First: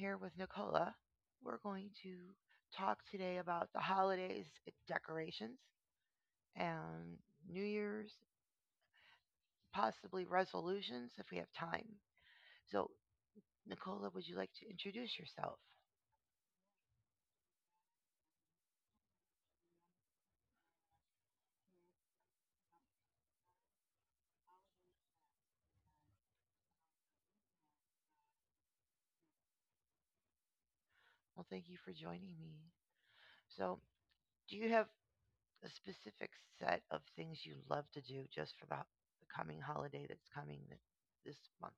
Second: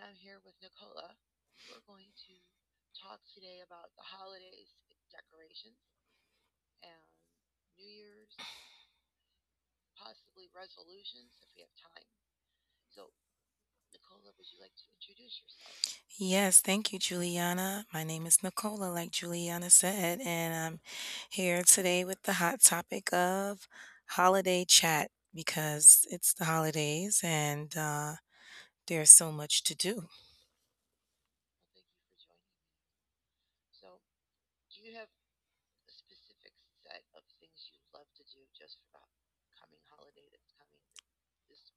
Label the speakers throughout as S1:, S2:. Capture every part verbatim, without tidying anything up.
S1: here with Nicola. We're going to talk today about the holidays decorations and New Year's, possibly resolutions if we have time. So, Nicola, would you like to introduce yourself?
S2: Yes, thank you, Juliana. My name is Nicola, like Juliana said, and I'm here today with the hot topic of holiday chat because it's the holidays and uh, there's so much to do.
S1: Well, thank you for joining me. So, do you have a specific set of things you love to do just for the, the coming holiday that's coming th- this month?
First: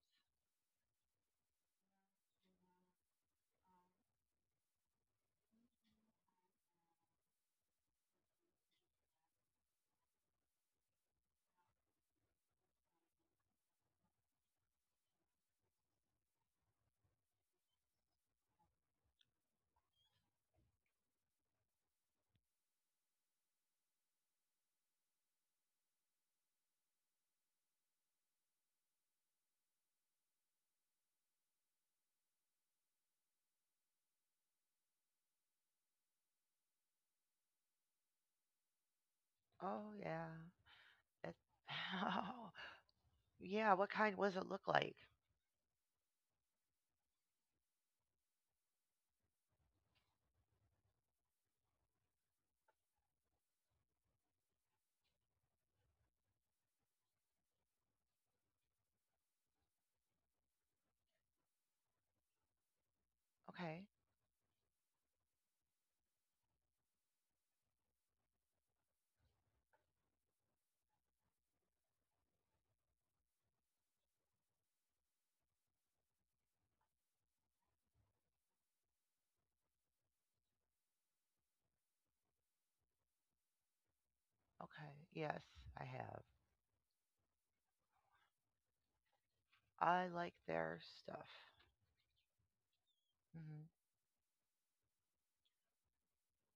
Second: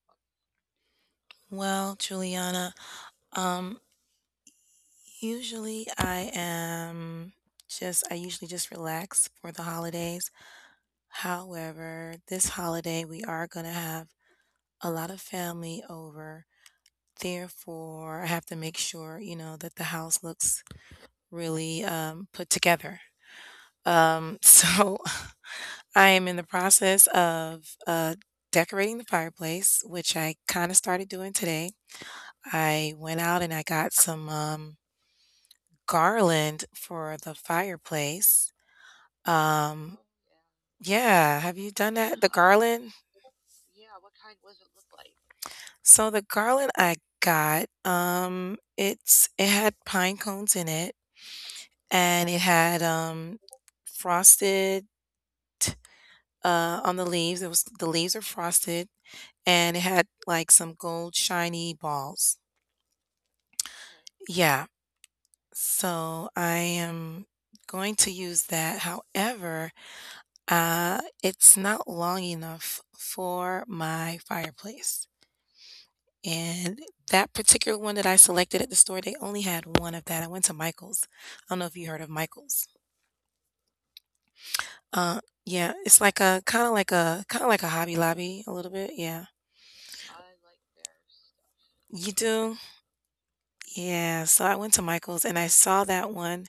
S2: Well, Juliana, um, usually I am just, I usually just relax for the holidays. However, this holiday we are going to have a lot of family over. Therefore, I have to make sure, you know, that the house looks really um, put together. Um, so I am in the process of uh, decorating the fireplace, which I kind of started doing today. I went out and I got some um, garland for the fireplace.
S1: Oh,
S2: Um,
S1: yeah. That,
S2: yeah, have you done that? The
S1: oh,
S2: garland?
S1: yeah, what kind? What does it look like?
S2: So the garland I got, um, it's it had pine cones in it and it had um, frosted uh, on the leaves. It was The leaves are frosted, and it had like some gold shiny balls.
S1: Okay.
S2: Yeah, so I am going to use that. However, uh, it's not long enough for my fireplace. And that particular one that I selected at the store, they only had one of that. I went to Michael's. I don't know if you heard of Michael's.
S1: Okay.
S2: Uh,
S1: Yes,
S2: yeah,
S1: I
S2: it's
S1: have.
S2: like a kinda like a kinda like a Hobby Lobby a little bit, yeah.
S1: I like their stuff.
S2: You do?
S1: Hmm
S2: Yeah, so I went to Michael's and I saw that one,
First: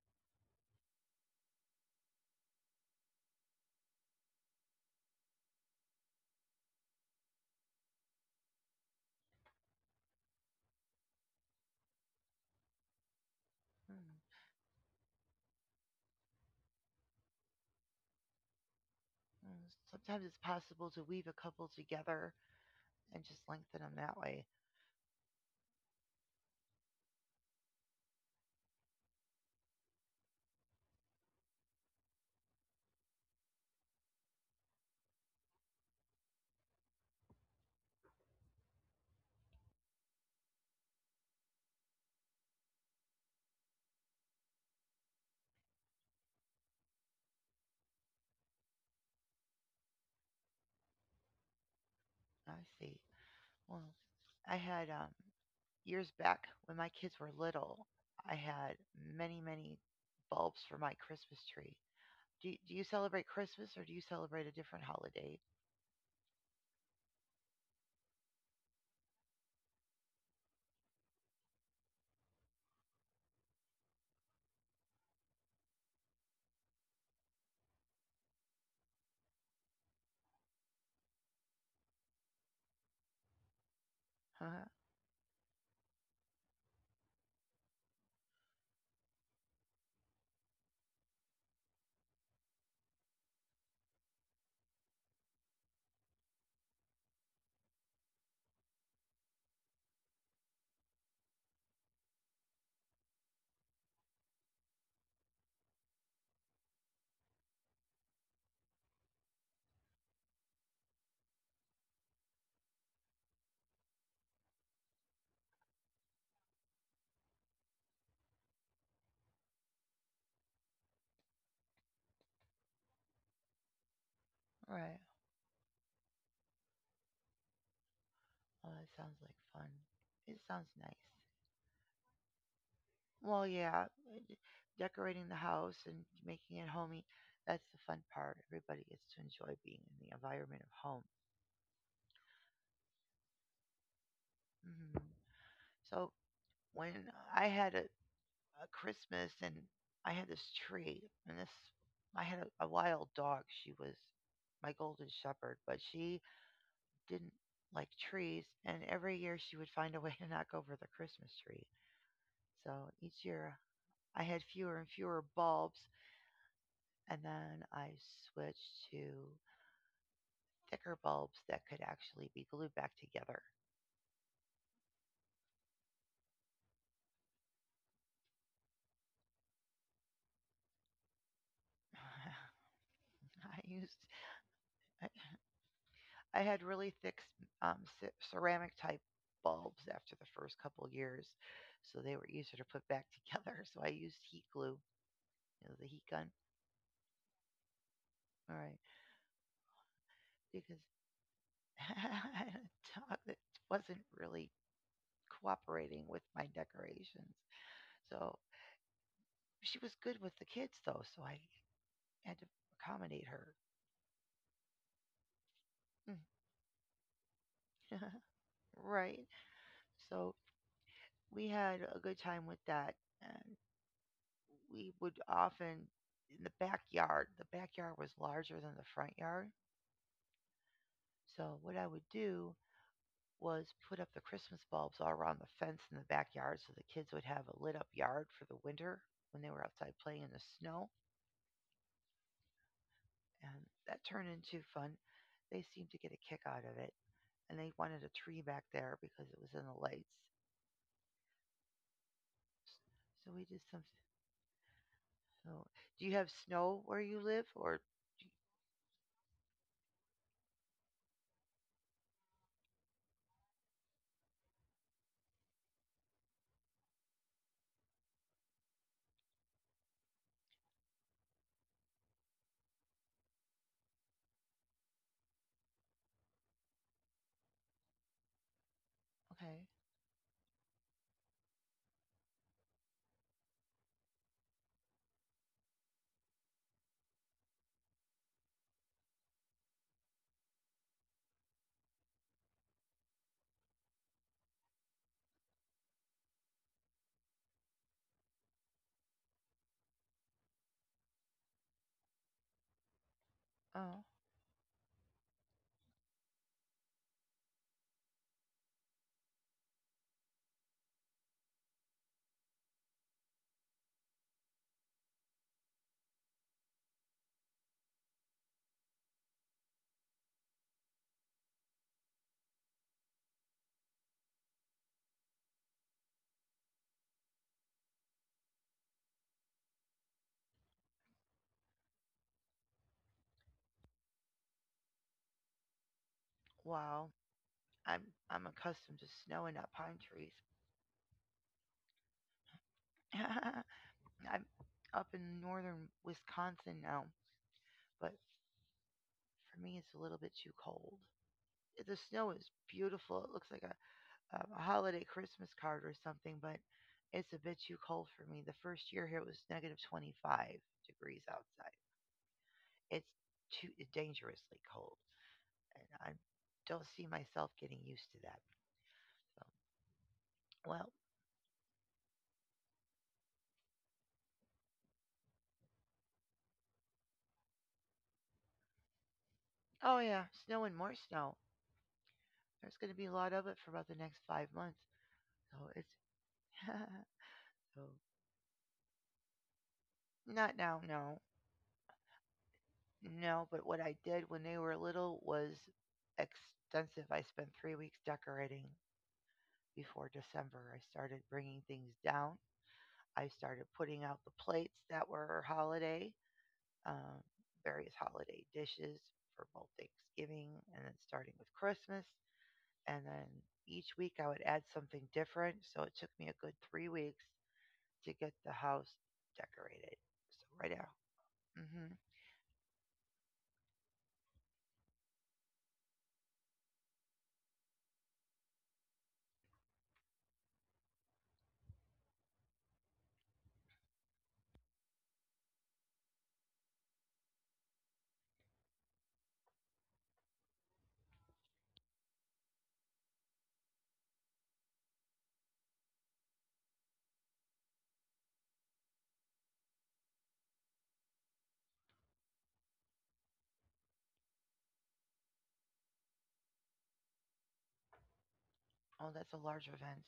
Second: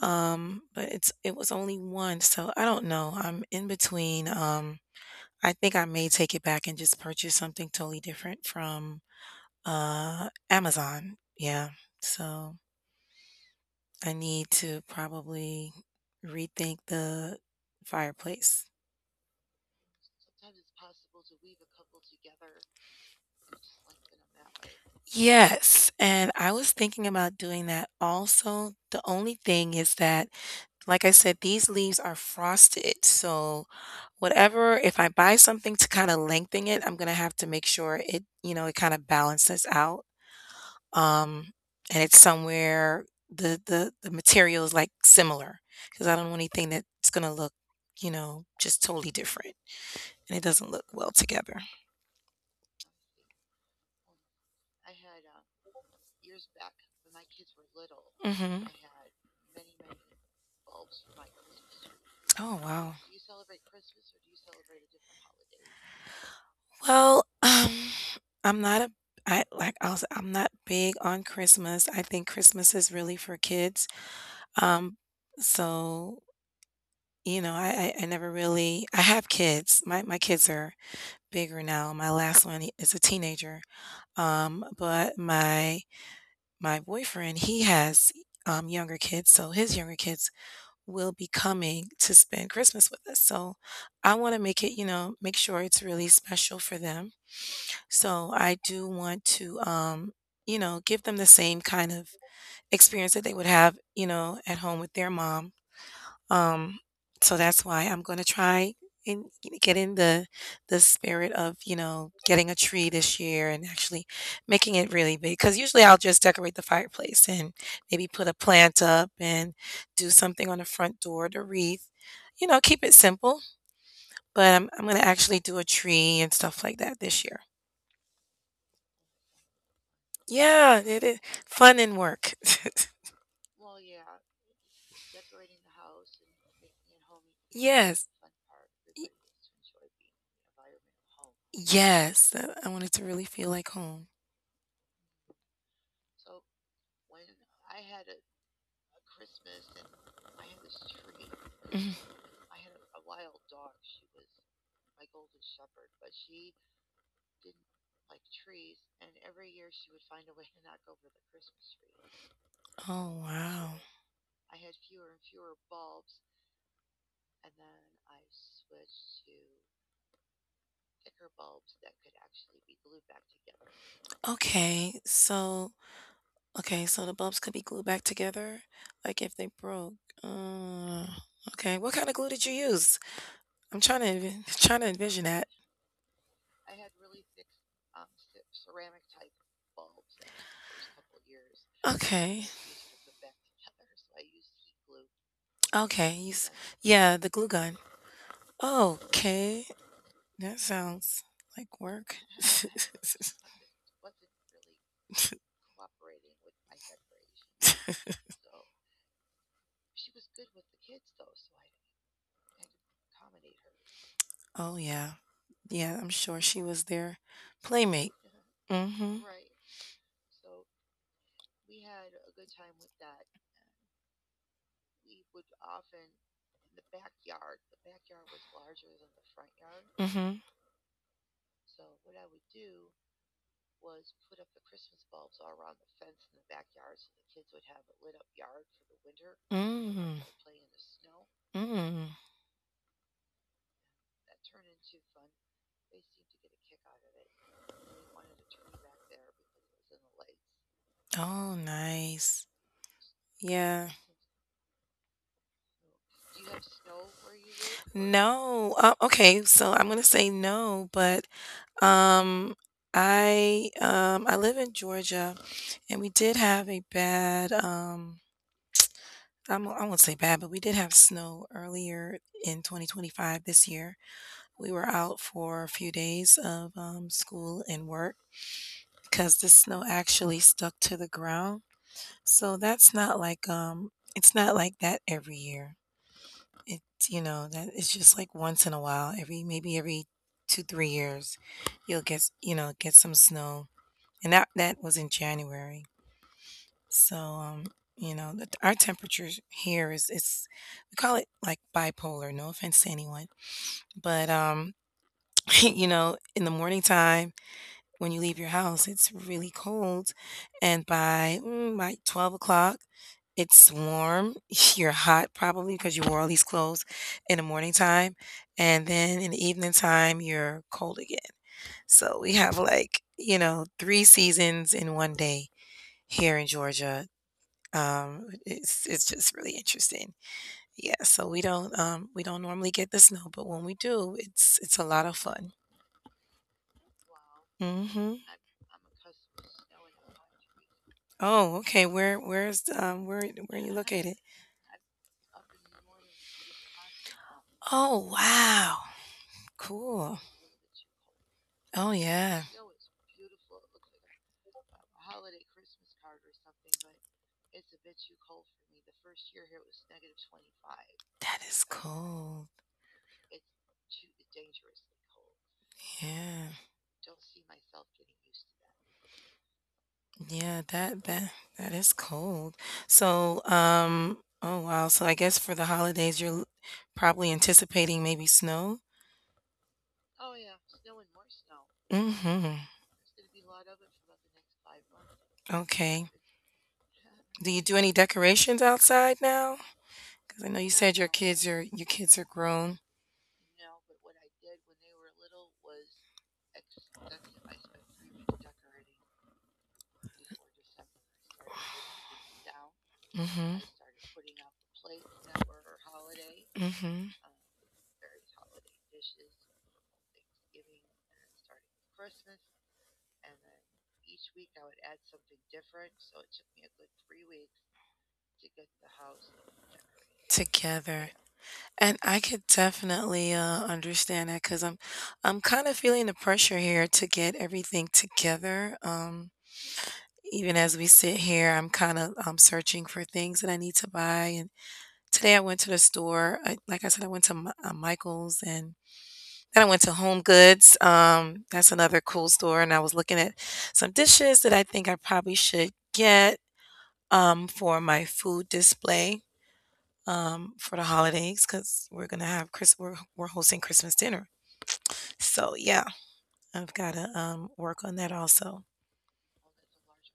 S2: um, but it's it was only one, so I don't know, I'm in between, um, I think I may take it back and just purchase something totally different from, uh, Amazon, yeah, so I need to probably rethink the fireplace.
S1: Sometimes it's possible to weave a couple together and just lengthen them that way.
S2: Yes, and I was thinking about doing that also. The only thing is that, like I said, these leaves are frosted. So whatever, if I buy something to kind of lengthen it, I'm gonna have to make sure it, you know, it kind of balances out. Um, and it's somewhere the the the material is like similar because I don't want anything that's gonna look, you know, just totally different and it doesn't look well together.
S1: I see. Well, I had um, years back when my kids were little, I
S2: Hmm.
S1: had many, many bulbs for my Christmas tree. Do you,
S2: Oh
S1: do you
S2: wow.
S1: celebrate Christmas or do you celebrate a different holiday?
S2: Well, um, I'm not a I like I'll s- I'm not big on Christmas. I think Christmas is really for kids. Um, so you know, I, I I never really— I have kids. My my kids are bigger now. My last one he- is a teenager.
S1: Huh?
S2: Um, but my my boyfriend, he has um younger kids, so his younger kids will be coming to spend Christmas with us. So I want to make it, you know, make sure it's really special for them. So I do want to, um, you know, give them the same kind of experience that they would have, you know, at home with their mom. Um, so that's why I'm gonna try and get in the the spirit of, you know, getting a tree this year and actually making it really big. Because usually I'll just decorate the fireplace and maybe put a plant up and do something on the front door, the wreath. You know, keep it simple. But I'm I'm
S1: Right.
S2: gonna actually do a tree and stuff like that this year.
S1: Well, that sounds like fun. It sounds
S2: Yeah, it
S1: nice.
S2: is fun and work. Decorating.
S1: Well, yeah, d- decorating the house and making it homey, that's the fun
S2: Yes.
S1: part. Everybody gets
S2: y-
S1: to enjoy being in the environment of home.
S2: Yes, I I want to really feel like home.
S1: Hmm So when I had a, a Christmas and I had this tree and this,
S2: Mhm.
S1: I had a, a wild dog. She was my golden shepherd, but she didn't like trees. And every year she would find a way to knock over the Christmas tree. So
S2: Oh,
S1: each year
S2: wow.
S1: I had fewer and fewer bulbs. And then I switched to thicker bulbs that could actually be glued back together.
S2: Okay, so okay, so the bulbs could be glued back together, like if they broke. Uh, okay, what kind of glue did you use?
S1: I
S2: I'm
S1: used,
S2: trying to envi- trying to
S1: I,
S2: envision that.
S1: I had really thick um, ceramic type bulbs after the first couple of years, so they were
S2: Okay,
S1: easier to put back together. So I used heat glue, you know, the heat
S2: okay, you, glue
S1: gun,
S2: s- yeah, the glue gun.
S1: all right,
S2: Okay, that
S1: because
S2: sounds like work.
S1: I had a dog that wasn't really cooperating with my decorations. So she was good with the kids though, so I had to accommodate her.
S2: Oh yeah. Yeah, I'm sure she was their playmate. Mm-hmm.
S1: right. So we had a good time with that. And we would often, in the backyard, the backyard was larger than the front yard.
S2: Mm-hmm.
S1: So what I would do was put up the Christmas bulbs all around the fence in the backyard so the kids would have a lit up yard for the winter when they were outside
S2: Mm.
S1: playing in the snow.
S2: Snow. Mm.
S1: And that turned into fun. They seemed to get a kick out of it. And they wanted a tree back there because it was in the lights.
S2: Oh, nice.
S1: So we did some.
S2: Yeah.
S1: So, do you have snow where you live? Or,
S2: No. Uh, okay, so I'm gonna say no, but um, I um, I live in Georgia, and we did have a bad um, I'm, I won't say bad, but we did have snow earlier in twenty twenty-five this year. We were out for a few days of um, school and work because the
S1: okay.
S2: snow actually stuck to the ground. So that's not like um, it's not like that every year. It's you know that it's just like once in a while, every maybe every two three years, you'll get s- you know get some snow, and that that was in January. So um, you know the, our temperature here is it's we call it like bipolar. No offense to anyone,
S1: Oh.
S2: but um, you know in the morning time when you leave your house, it's really cold. And by, mm, by twelve o'clock, it's warm. You're hot probably because you wore all these clothes in the morning time. And then in the evening time, you're cold again. So we have like, you know, three seasons in one day here in Georgia. Um, it's it's just really interesting. Yeah, so we don't um we don't normally get the snow, but when we do, it's it's a lot of fun.
S1: Wow, I'm
S2: Hmm.
S1: I'm accustomed to snow and not pine trees.
S2: Oh, okay. Where where's the, um where where
S1: I'm
S2: are you located?
S1: up in northern Wisconsin now,
S2: Oh,
S1: but
S2: wow.
S1: for me it's a
S2: Cool.
S1: little bit too cold. Uh,
S2: Oh,
S1: The snow
S2: yeah.
S1: is beautiful. It looks like a, um, a holiday Christmas card or something, but it's a bit too cold for me. The first year here it was negative twenty-five degrees
S2: That is
S1: outside.
S2: cold.
S1: It's too dangerously cold, and I
S2: Yeah.
S1: don't see myself getting used to that. So,
S2: Yeah,
S1: well,
S2: that that that is cold. So, um oh wow. So I guess for the holidays you're l- probably anticipating maybe snow?
S1: oh yeah, snow and more snow.
S2: Mhm.
S1: There's going to be a lot of it for about the next five months. So it's
S2: Okay. Do you do
S1: so
S2: any decorations outside now? 'Cause I
S1: not
S2: know you
S1: now,
S2: said your
S1: no,
S2: kids are your kids are grown.
S1: no. But what I did when they were little was extensive. I spent three weeks decorating before December. I started bringing things down. I
S2: Hmm.
S1: started putting out the plates that were holiday,
S2: Hmm.
S1: um, various holiday dishes for both Thanksgiving and then starting with Christmas. And then each week I would add something different. So it took me a good three weeks to get the house decorated. So right now.
S2: Together. And
S1: Hmm
S2: I could definitely uh, understand that because I'm, I'm kind of feeling the pressure here to get everything together. Um, even as we sit here, I'm kind of um, searching for things that I need to buy. And today I went to the store. I, like I said, I went to Mi- uh, Michael's and then I went to Home Goods. Um, that's another cool store, and I was looking at some dishes that I think I probably should get um, for my food display um, for the holidays because we're gonna have Chris. We're, we're hosting Christmas dinner, so yeah, I've got to um, work on that also.
S1: Oh, that's a large event.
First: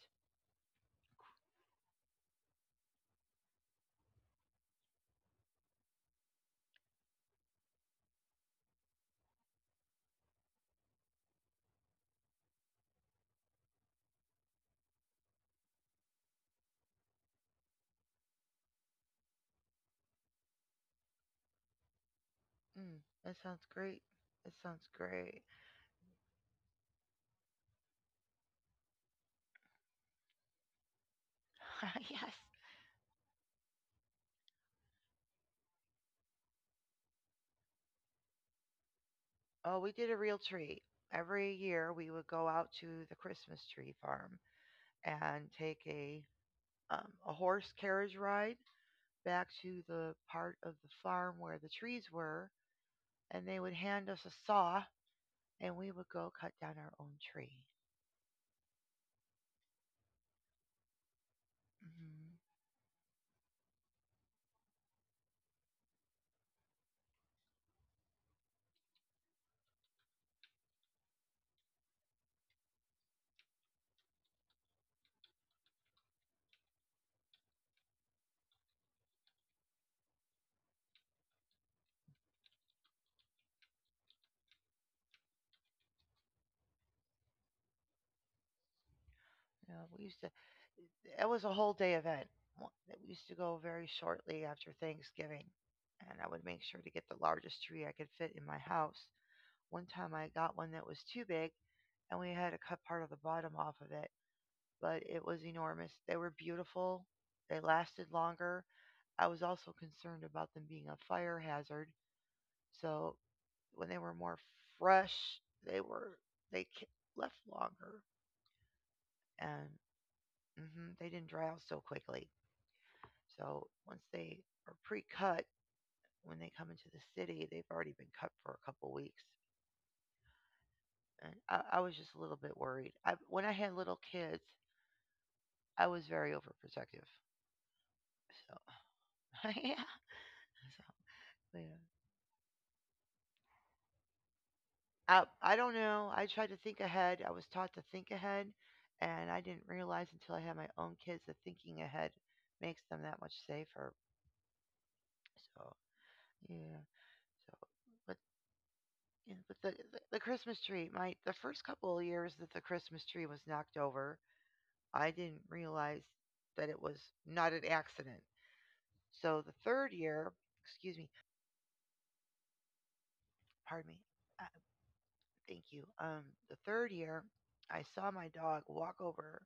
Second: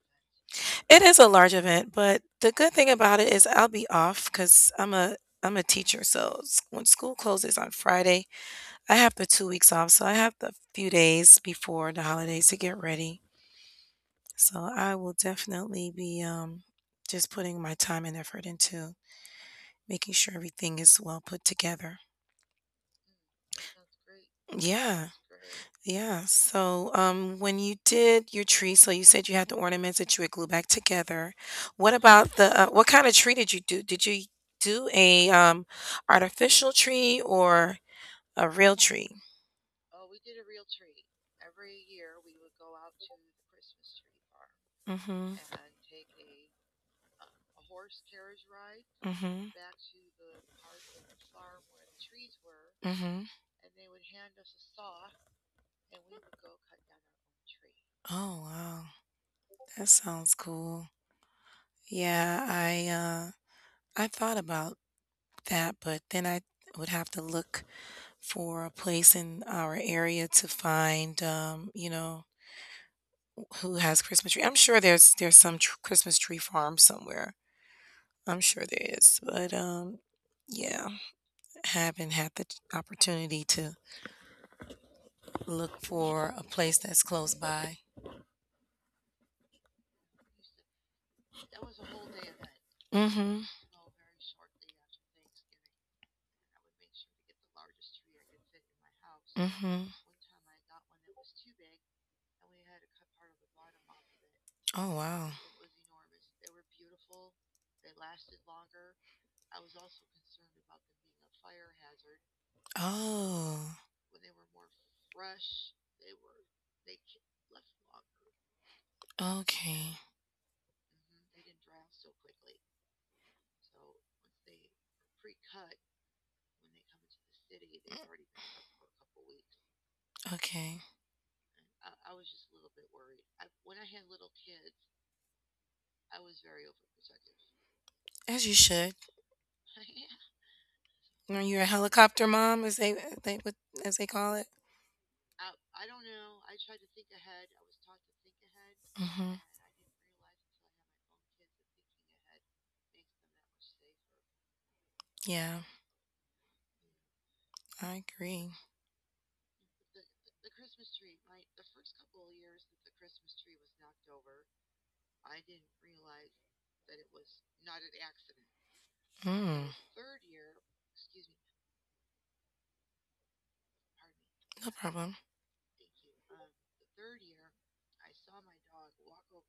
S2: It is a large event, but the good thing about it is I'll be off because I'm a I'm a teacher, so s- when school closes on Friday, I have the two weeks off, so I have the few days before the holidays to get ready. So I will definitely be um, just putting my time and effort into making sure everything is well put together.
S1: Mm, that sounds great. That sounds
S2: Yeah,
S1: great.
S2: yeah. So um, when you did your tree, so you said you had the ornaments that you would glue back together. What
S1: yes.
S2: about the uh, what kind of tree did you do? Did you do a um, artificial tree or a real tree?
S1: Oh, we did a real tree. Every year we would go out to the Christmas tree farm
S2: Mm-hmm.
S1: and take a um, a horse carriage ride
S2: Mm-hmm.
S1: back to the part of the farm where the trees were,
S2: Mm-hmm.
S1: and they would hand us a saw, and we would go cut down our own tree.
S2: Oh wow. That sounds cool.
S1: Hmm
S2: Yeah, I uh I thought about that, but then I would have to look for a place in our area to find, um, you know, who has Christmas tree. I'm sure there's there's some tr- Christmas tree farm somewhere. I'm sure there is, but um, yeah, haven't had the opportunity to look for a place that's close by.
S1: Yeah, we used to it was a whole day event Wha- that we used to
S2: Mm-hmm.
S1: go very shortly after Thanksgiving, and I would make sure to get the largest tree I could fit in my house.
S2: Mm-hmm.
S1: One time I got one that was too big, and we had to cut part of the bottom off of it,
S2: Oh
S1: but it
S2: wow.
S1: was enormous. They were beautiful, they lasted longer. I was also concerned about them being a fire hazard, so
S2: Oh,
S1: when they were more fresh, they were they left longer and
S2: okay.
S1: hmm they didn't dry out so quickly. So once they are pre-cut, when they come into the city, they've already been cut for a couple weeks.
S2: Okay.
S1: And I, I was just a little bit worried. I, when I had little kids, I was very overprotective.
S2: As you
S1: So
S2: should.
S1: yeah,
S2: Are
S1: so,
S2: you
S1: yeah.
S2: a helicopter mom, as they they would as they call it?
S1: I I don't know. I tried to think ahead. I was taught to think ahead, and
S2: Hmm.
S1: I didn't realize until I had my own kids that thinking ahead makes them that much safer.
S2: Yeah,
S1: So yeah. So,
S2: I
S1: but
S2: agree.
S1: yeah, but the, the the Christmas tree, my the first couple of years that the Christmas tree was knocked over, I didn't realize that it was not an accident. So the
S2: Mm,
S1: third year, excuse me, pardon me, uh,
S2: no problem.
S1: thank you. Um, the third year, I saw my dog walk over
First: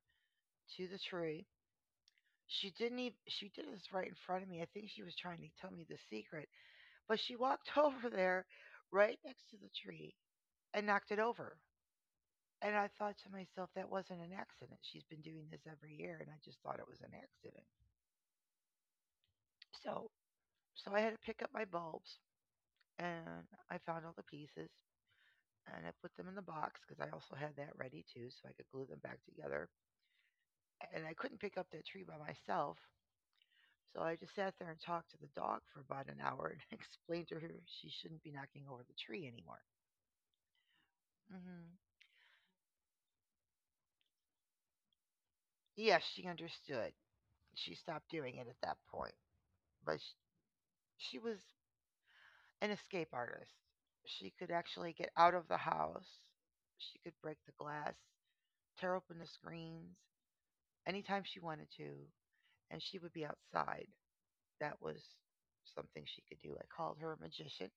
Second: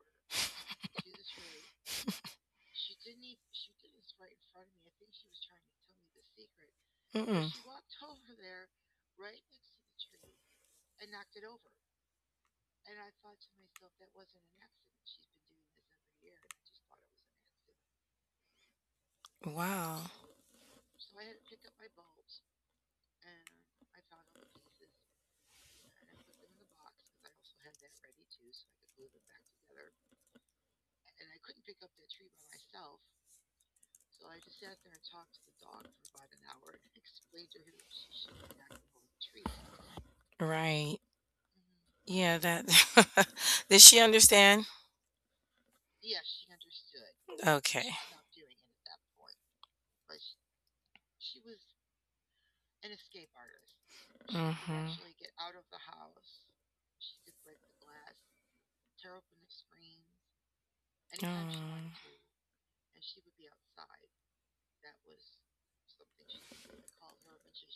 S1: to the tree. She didn't even she did this right in front of me. I think she was trying to tell me the secret, but
S2: Where.
S1: she
S2: Mm-mm.
S1: walked over there, right next to the tree, and knocked it over. And I thought to myself, that wasn't an accident. She's been doing this every year, and I just thought it was an accident.
S2: Wow.
S1: So, so I had to pick up my bulbs, and I found all the pieces, and I put them in the box because I also had that ready too, so I could glue them back together. And I couldn't pick up that tree by myself, so I just sat there and talked to the dog for about an hour and explained to her she shouldn't be knocking over the tree anymore.
S2: Right.
S1: Hmm
S2: Yeah. That. Did she understand?
S1: Yes, she understood. She
S2: Okay.
S1: stopped doing
S2: She.
S1: it at that point, but sh she was an escape artist. She could
S2: Her. Mm-hmm.
S1: actually get out of the house. She could break the glass, tear open the screens anytime she wanted to, and she would be outside. That was something she could do. I called her a magician.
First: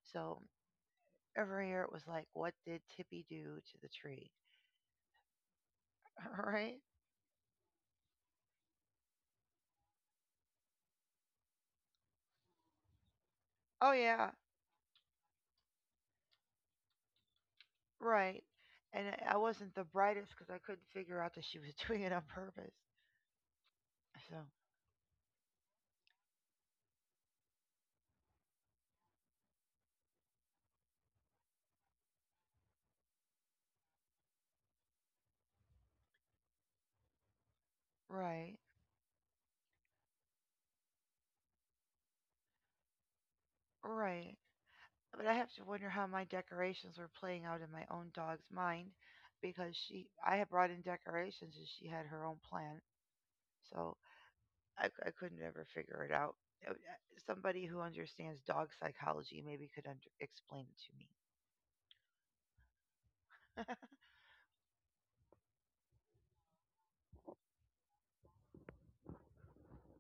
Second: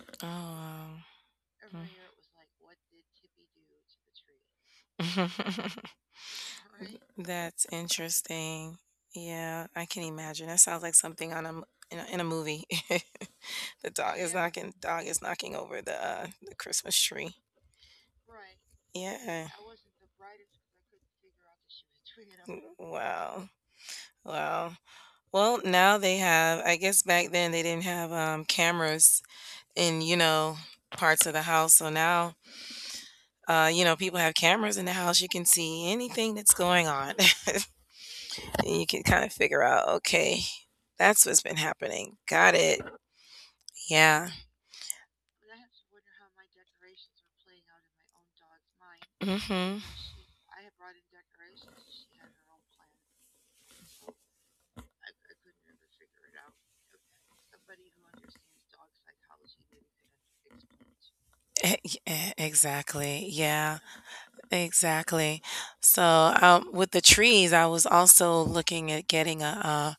S2: Oh. To.
S1: So
S2: Oh.
S1: every
S2: Wow.
S1: year it was like, what did Tippy do to the tree?
S2: Year it was a trip.
S1: right?
S2: That's interesting. Yeah, I can imagine. That sounds like something on a m- in a, in a movie. The
S1: Oh,
S2: dog
S1: yeah,
S2: is knocking dog is knocking over the uh the Christmas tree.
S1: right. And I-
S2: Yeah.
S1: wasn't the brightest because I couldn't figure out that she was doing it on purpose.
S2: Mm. Wow.
S1: So,
S2: Wow. Well, now they have, I guess back then they didn't have um, cameras in, you know, parts of the house. So now, uh, you know, people have cameras in the house. You can see anything that's going on.
S1: right,
S2: And you can kind of figure out, okay, that's what's been happening. Got it. Yeah.
S1: right. But I have to wonder how my decorations were playing out in my own dog's mind because
S2: Mhm.
S1: she I had brought in decorations and she had her own plan. So I—I c- I couldn't ever figure it out. It would- uh, Somebody who understands dog psychology maybe could under, explain it to me.
S2: E- e- Exactly. Yeah. Exactly. So, um, with the trees, I was also looking at getting a, a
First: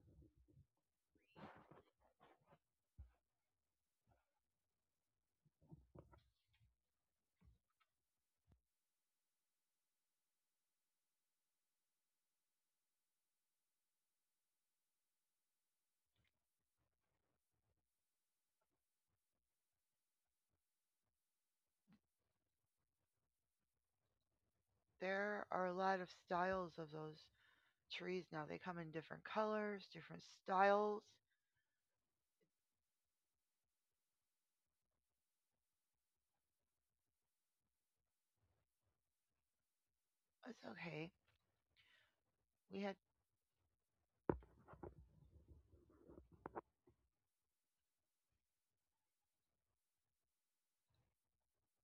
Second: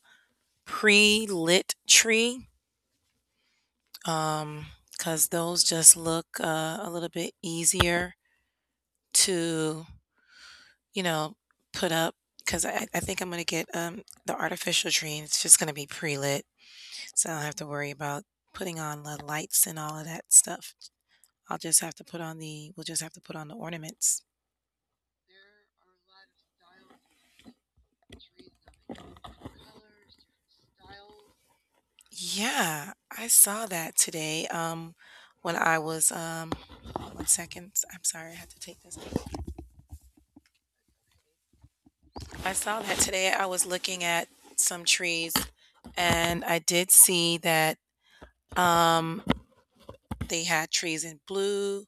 S2: pre-lit tree, um, because those just look uh, a little bit easier to, you know, put up. Because I, I think I'm gonna get um the artificial tree. And it's just gonna be pre-lit. So I don't have to worry about putting on the lights and all of that stuff. I'll just have to put on the— we'll just have to put on the ornaments.
S1: There are a lot of styles of those trees now. They come in different colors, different styles.
S2: Yeah, I saw that today. Um, when I was um, one second, I'm sorry, I had to take this.
S1: It's okay.
S2: I saw
S1: We
S2: that
S1: had,
S2: today. I was looking at some trees, and I did see that um they had trees in blue,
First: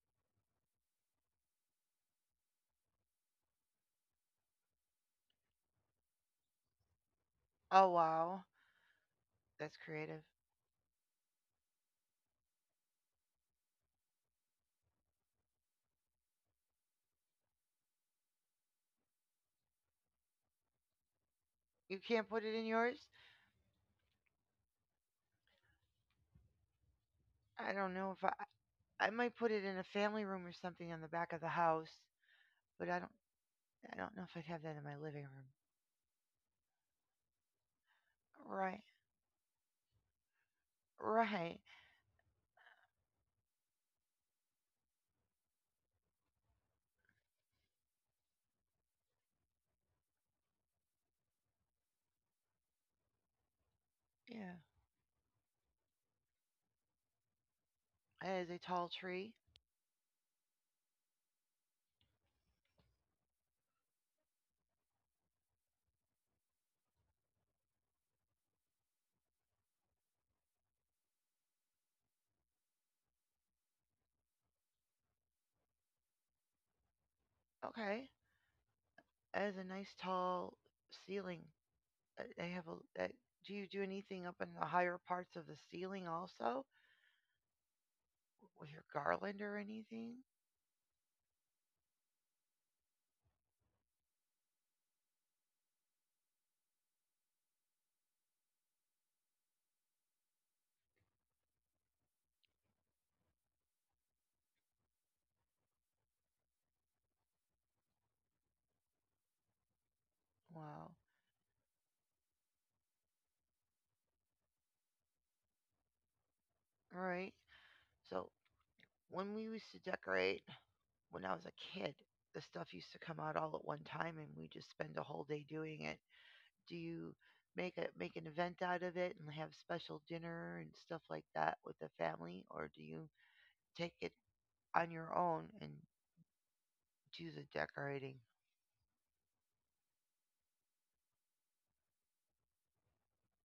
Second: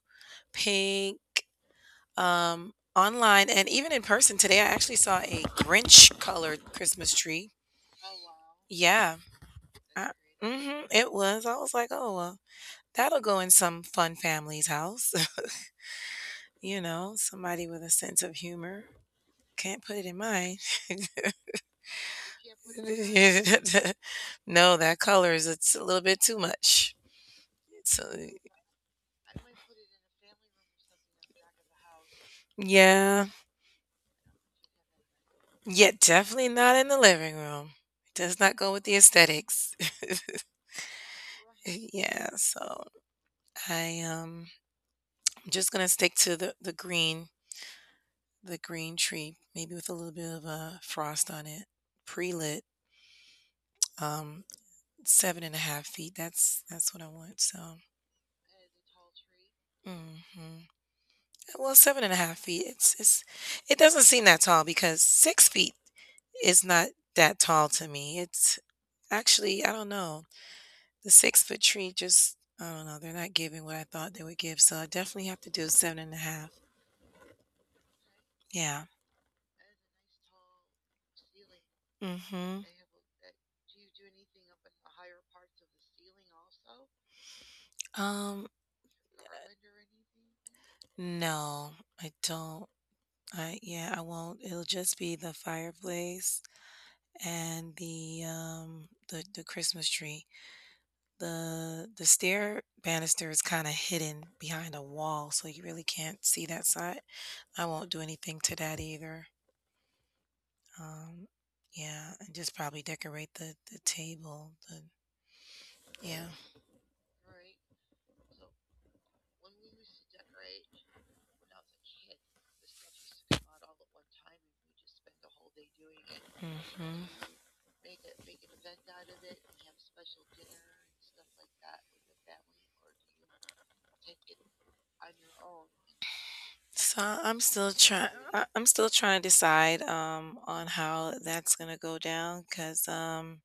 S2: pink, um online, and even in person today. I actually saw a Grinch colored Christmas tree.
S1: oh
S2: Oh, wow.
S1: wow,
S2: Yeah.
S1: that's
S2: That's
S1: creative.
S2: I Creative. Mhm, it was. I was like, "Oh, well, that'll go in some fun family's house." You know, somebody with a sense of humor. Can't put it in mine. Can't
S1: You can't put it in
S2: put
S1: yours?
S2: it in mine. No, that color is it's a little bit too much.
S1: I don't
S2: So,
S1: know if I, I might put it in a family room or something on the back of the house, but I don't
S2: yeah.
S1: I don't know if I'd have that in my living room.
S2: Yeah, definitely not in the living room. It does not go
S1: Right.
S2: with the aesthetics.
S1: Right.
S2: Yeah, so I, um, I'm just gonna stick to the the green the green tree, maybe with a little bit of a frost on it, pre-lit, um,
S1: Yeah.
S2: seven and a half feet. That's that's what I want. So,
S1: It is a tall tree.
S2: hmm well, seven and a half feet. It's it's it doesn't seem that tall because six feet is not that tall to me. It's actually, I don't know, the six foot tree just, I don't know, they're not giving what I thought they would give. So I definitely have to do seven and a half.
S1: Okay.
S2: Yeah.
S1: It is a nice tall ceiling. Uh, They
S2: Mm-hmm.
S1: have a. Uh, do you do anything up in the higher parts of the ceiling also
S2: Um.
S1: with your garland or anything?
S2: No, I don't. I Yeah, I won't. It'll just be the fireplace and the um the the Christmas tree. The the stair banister is kind of hidden behind a wall, so you really can't see that side. I won't do anything to that either.
S1: Wow.
S2: Um yeah, and just probably decorate the the table. The Yeah.
S1: All right. So when we used to decorate when I was a kid, the stuff used to come out all at one time, and we just spend a whole day doing it. Do
S2: Mhm.
S1: you make a make an event out of it and have special dinner and stuff like that with the family, or do you take it on your own and
S2: So
S1: do
S2: I'm
S1: the
S2: still trying.
S1: decorating?
S2: I'm still trying to decide um, on how that's gonna go down because um.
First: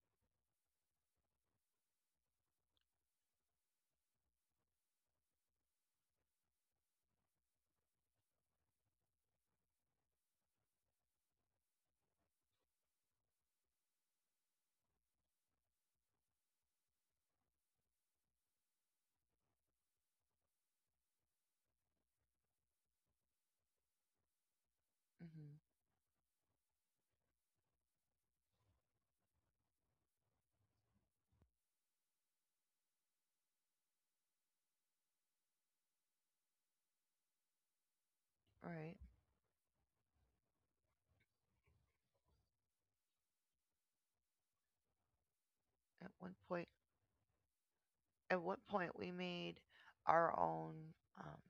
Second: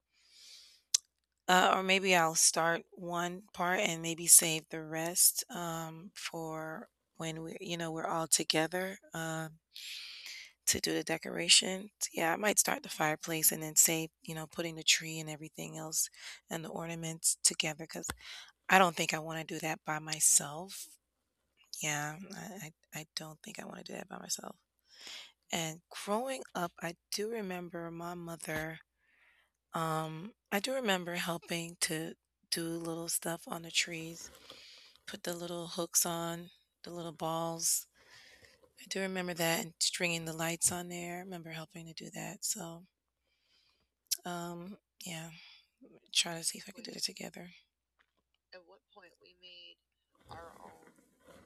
S2: Uh, or maybe I'll start one part and maybe save the rest um, for when we, you know, we're all together um, to do the decorations. Yeah, I might start the fireplace and then save, you know, putting the tree and everything else and the ornaments together because I don't think I want to do that by myself. Yeah, I, I I don't think I want to do that by myself.
S1: Mm-hmm.
S2: And growing up, I do remember my mother. Um, I do remember helping to do little stuff on the trees Put the little hooks on, the little balls.
S1: All
S2: I
S1: right.
S2: do remember that and stringing the lights on there. I remember helping to do that. So, um, yeah,
S1: At one
S2: try to see
S1: point,
S2: if I could do that together.
S1: at one point, we made our own um,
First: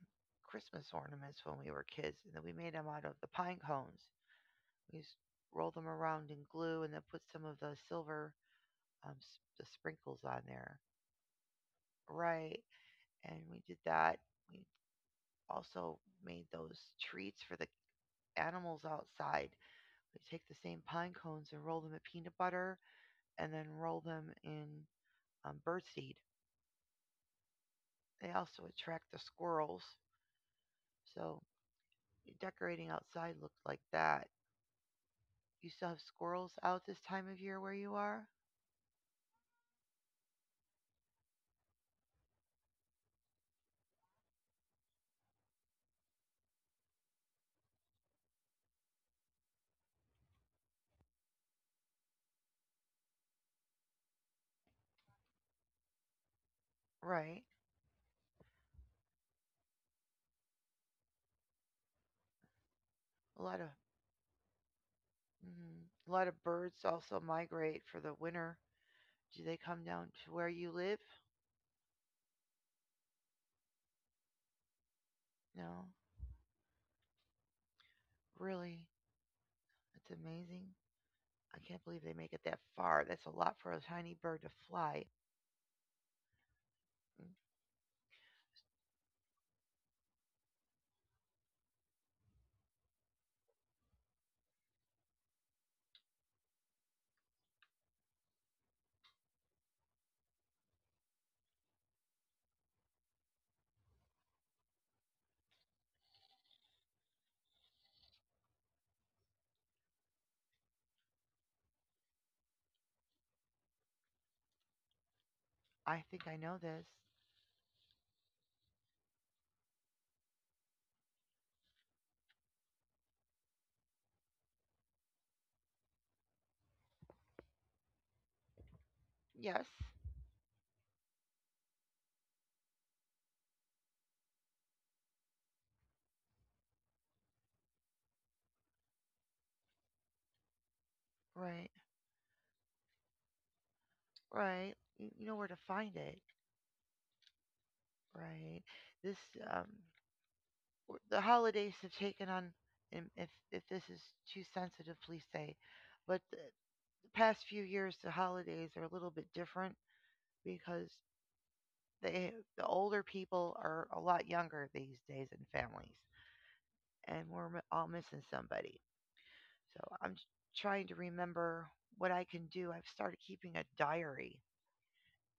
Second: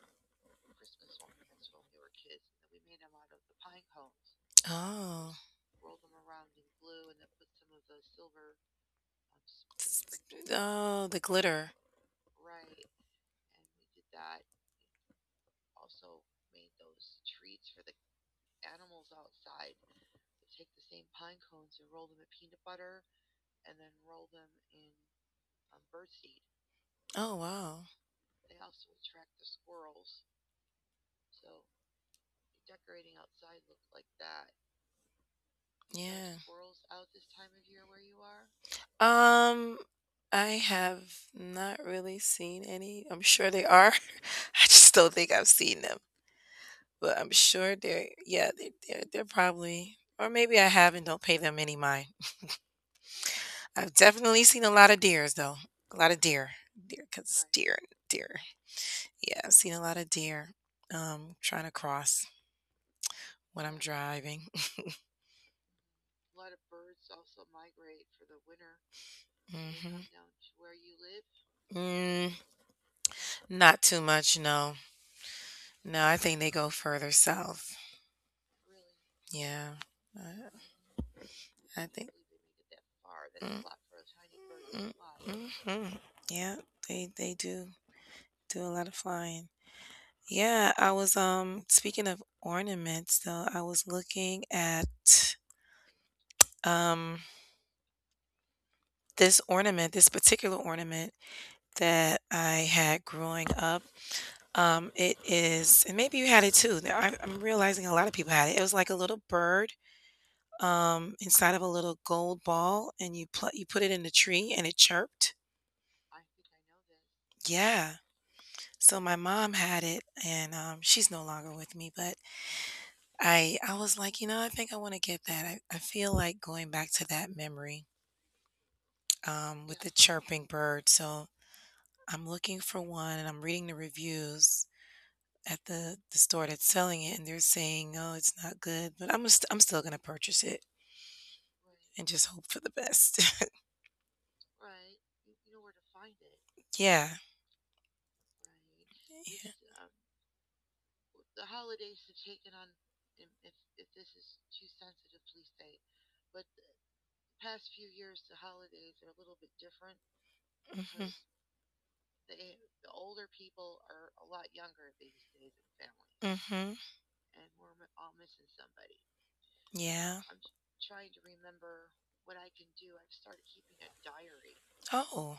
S1: Christmas ornaments when we were kids, and then we made them out of the pine cones. We used to
S2: Oh,
S1: roll them around in glue, and then put some of the silver um, the
S2: s-
S1: sprinkles on there.
S2: oh, the glitter.
S1: Right. And we did that. We also made those treats for the animals outside. They take the same pine cones and roll them in peanut butter and then roll them in um, birdseed.
S2: Oh, wow.
S1: They also attract the squirrels. So decorating outside looked like that. You still have
S2: Yeah.
S1: squirrels out this time of year where you are?
S2: Um, I have not really seen any. I'm sure they are. I just don't think I've seen them, but I'm sure they're, yeah, they, they're, they're probably, or maybe I have and don't pay them any mind. I've definitely seen a lot of deers though. A lot of deer. Deer,
S1: Right.
S2: cause deer, deer. Yeah, I've seen a lot of deer, um, trying to cross
S1: A lot
S2: when
S1: of
S2: I'm driving.
S1: mhm. A lot of birds also migrate for the winter. Do they come
S2: Mhm.
S1: down to where you live?
S2: Mm, Not too much, no.
S1: No.
S2: No, I think they go further south.
S1: Really?
S2: Yeah.
S1: That's
S2: I,
S1: amazing. I
S2: I
S1: can't believe
S2: think.
S1: they make it that far. That's a lot
S2: Mm.
S1: for a tiny bird to
S2: Mm,
S1: fly.
S2: mhm. Yeah, they
S1: Mm,
S2: they do do a lot of flying. Yeah, I was um speaking of ornaments though, I was looking at. Um, this ornament, this particular ornament that I had growing up, um, it is, and maybe you had it too. Now, I, I'm realizing a lot of people had it. It was like a little bird um, inside of a little gold ball, and you pl- you put it in the tree, and it chirped.
S1: I think I know this.
S2: Yeah. So my mom had it, and um, she's no longer with me. But I I was like, you know, I think I want to get that. I, I feel like going back to that memory um,
S1: Yes.
S2: with the chirping bird. So I'm looking for one and I'm reading the reviews at the the store that's selling it, and they're saying, "Oh, it's not good," but I'm st- I'm still gonna purchase it
S1: Right.
S2: and just hope for the best.
S1: Right. You, you know where to find it.
S2: Yeah.
S1: Right. This
S2: Right. Yeah.
S1: um the holidays have taken on, and if if this is too sensitive, please say. But the, the past few years the holidays are a little bit different because
S2: um,
S1: they the older people are a lot younger these days in families,
S2: Mm-hmm. Mm-hmm.
S1: and we're all missing somebody. So I'm
S2: Yeah.
S1: trying to remember what I can do. I've started keeping a diary,
S2: Oh,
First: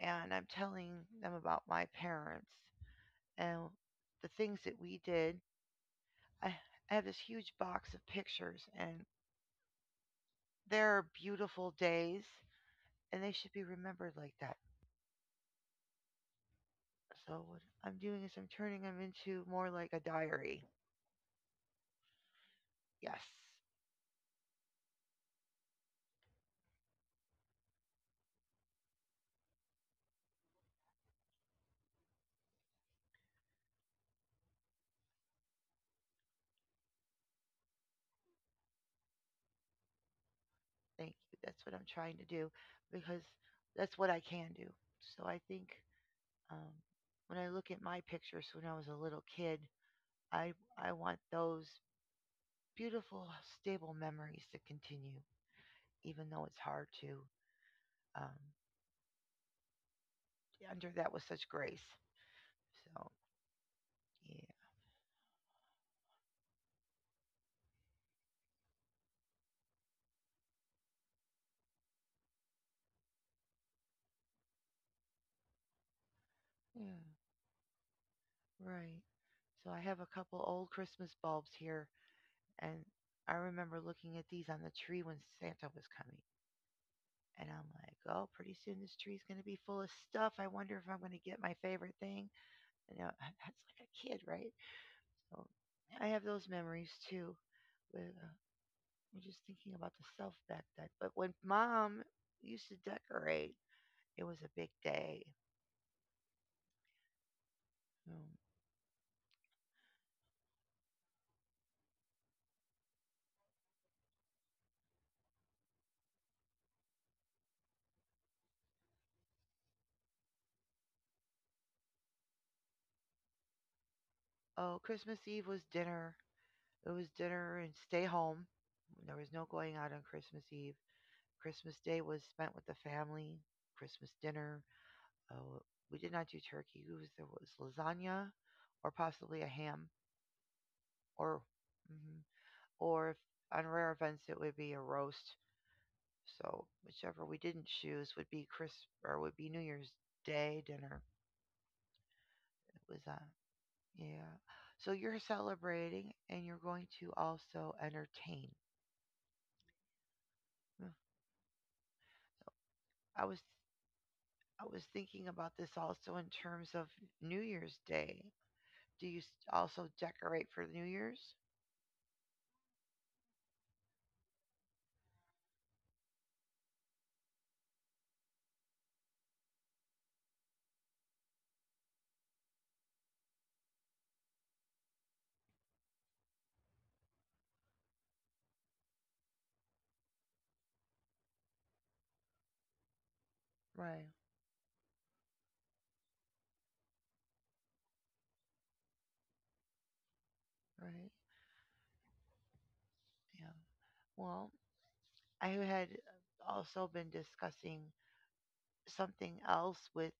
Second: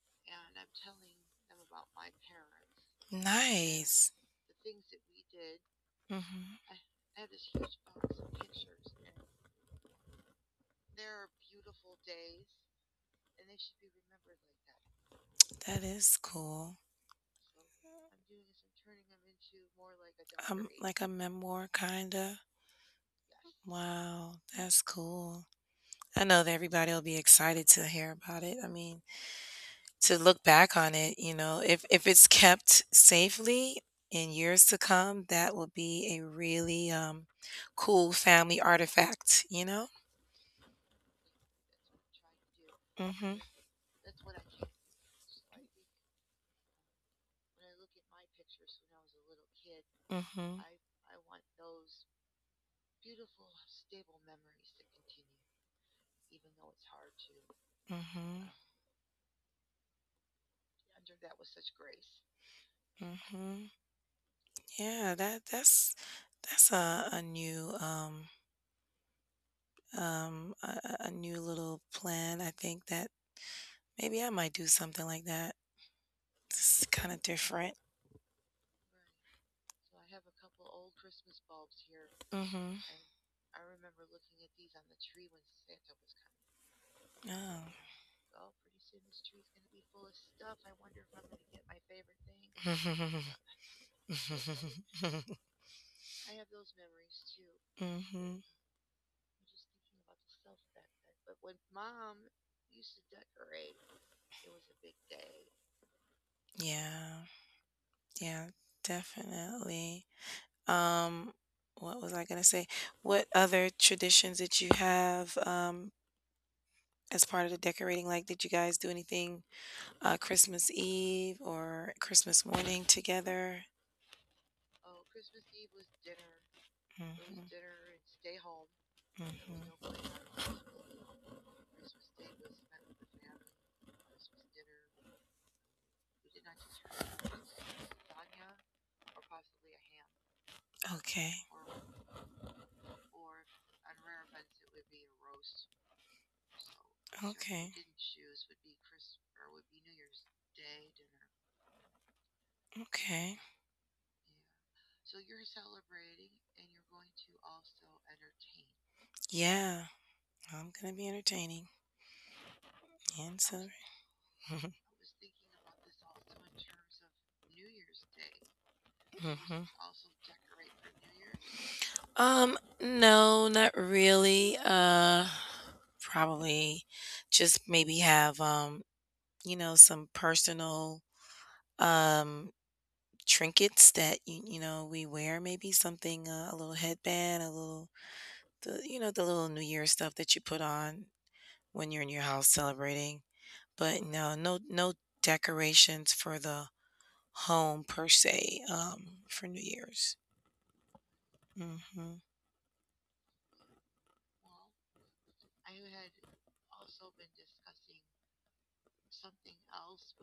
S1: and I'm telling them about my parents
S2: yeah.
S1: and
S2: Nice.
S1: the things that we did. I,
S2: Mm-hmm.
S1: I have this huge box of pictures, and they're beautiful days, and they should be remembered like that.
S2: That is cool.
S1: So what I'm doing is I'm turning them into more like a diary.
S2: Um, like a memoir, kinda.
S1: Yes.
S2: Wow, that's cool. I know that everybody will be excited to hear about it. I mean, to look back on it, you know, if if it's kept safely in years to come, that will be a really um cool family artifact, you know?
S1: Thank you. That's what I'm trying to do, because
S2: Mhm.
S1: that's what I can do. So I think Um, when I look at my pictures when I was a little kid, I,
S2: Mhm.
S1: I want those beautiful, stable memories to continue, even though it's hard to um,
S2: Mhm.
S1: under that with such grace. So,
S2: Mhm.
S1: yeah.
S2: Yeah, that that's that's a, a new um um a, a a new little plan. I think that maybe I might do something like that. It's
S1: Yeah,
S2: kind of different.
S1: right. So I have a couple old Christmas bulbs here,
S2: Mhm.
S1: and I remember looking at these on the tree when Santa was coming. And
S2: Oh.
S1: I'm like, oh, pretty soon this tree's going to be full of stuff. I wonder if I'm going to get my favorite thing. You know, that's like a kid, right? So I have those memories too. With uh,
S2: Mhm.
S1: I'm just thinking about the self back then. But when mom used to decorate, it was a big day.
S2: Yeah.
S1: Mm.
S2: Yeah, definitely. Um, what was I gonna say? What other traditions did you have um as part of the decorating? Like, did you guys do anything uh Christmas Eve or Christmas morning together? It's.
S1: Oh, Christmas Eve was dinner. It was
S2: Mm-hmm. And
S1: dinner and stay home. There
S2: there.
S1: was no going out on
S2: Mm-hmm.
S1: Christmas Eve. Christmas Day was spent with the family. Christmas dinner. Oh, we did not do turkey. It was, there was lasagna, or possibly a ham,
S2: Outside. Okay.
S1: or mhm. or if, on rare events it would be a roast. So
S2: Choose
S1: whichever
S2: what.
S1: we didn't
S2: Okay.
S1: choose would
S2: You
S1: be Chris, or would be New Year's Day dinner.
S2: Chris,
S1: It was uh
S2: okay.
S1: yeah. So you're celebrating and you're going to also entertain.
S2: Yeah, I'm gonna
S1: Mm.
S2: be entertaining
S1: So I
S2: and
S1: was
S2: so. Also
S1: I
S2: celebrate.
S1: was thinking about this also in terms of New Year's Day. Do you
S2: You.
S1: s-
S2: Hmm
S1: also decorate for New Year's?
S2: Um, no, not really. Uh, probably just maybe have um, you know, some personal um trinkets that you, you know, we wear. Maybe something uh, a little headband, a little the you know the little New Year stuff that you put on when you're in your house celebrating. But
S1: Right,
S2: no, no, no decorations for the home per se. Um, for New Year's.
S1: right.
S2: Mm-hmm.
S1: Yeah. Well, I had also been discussing something else with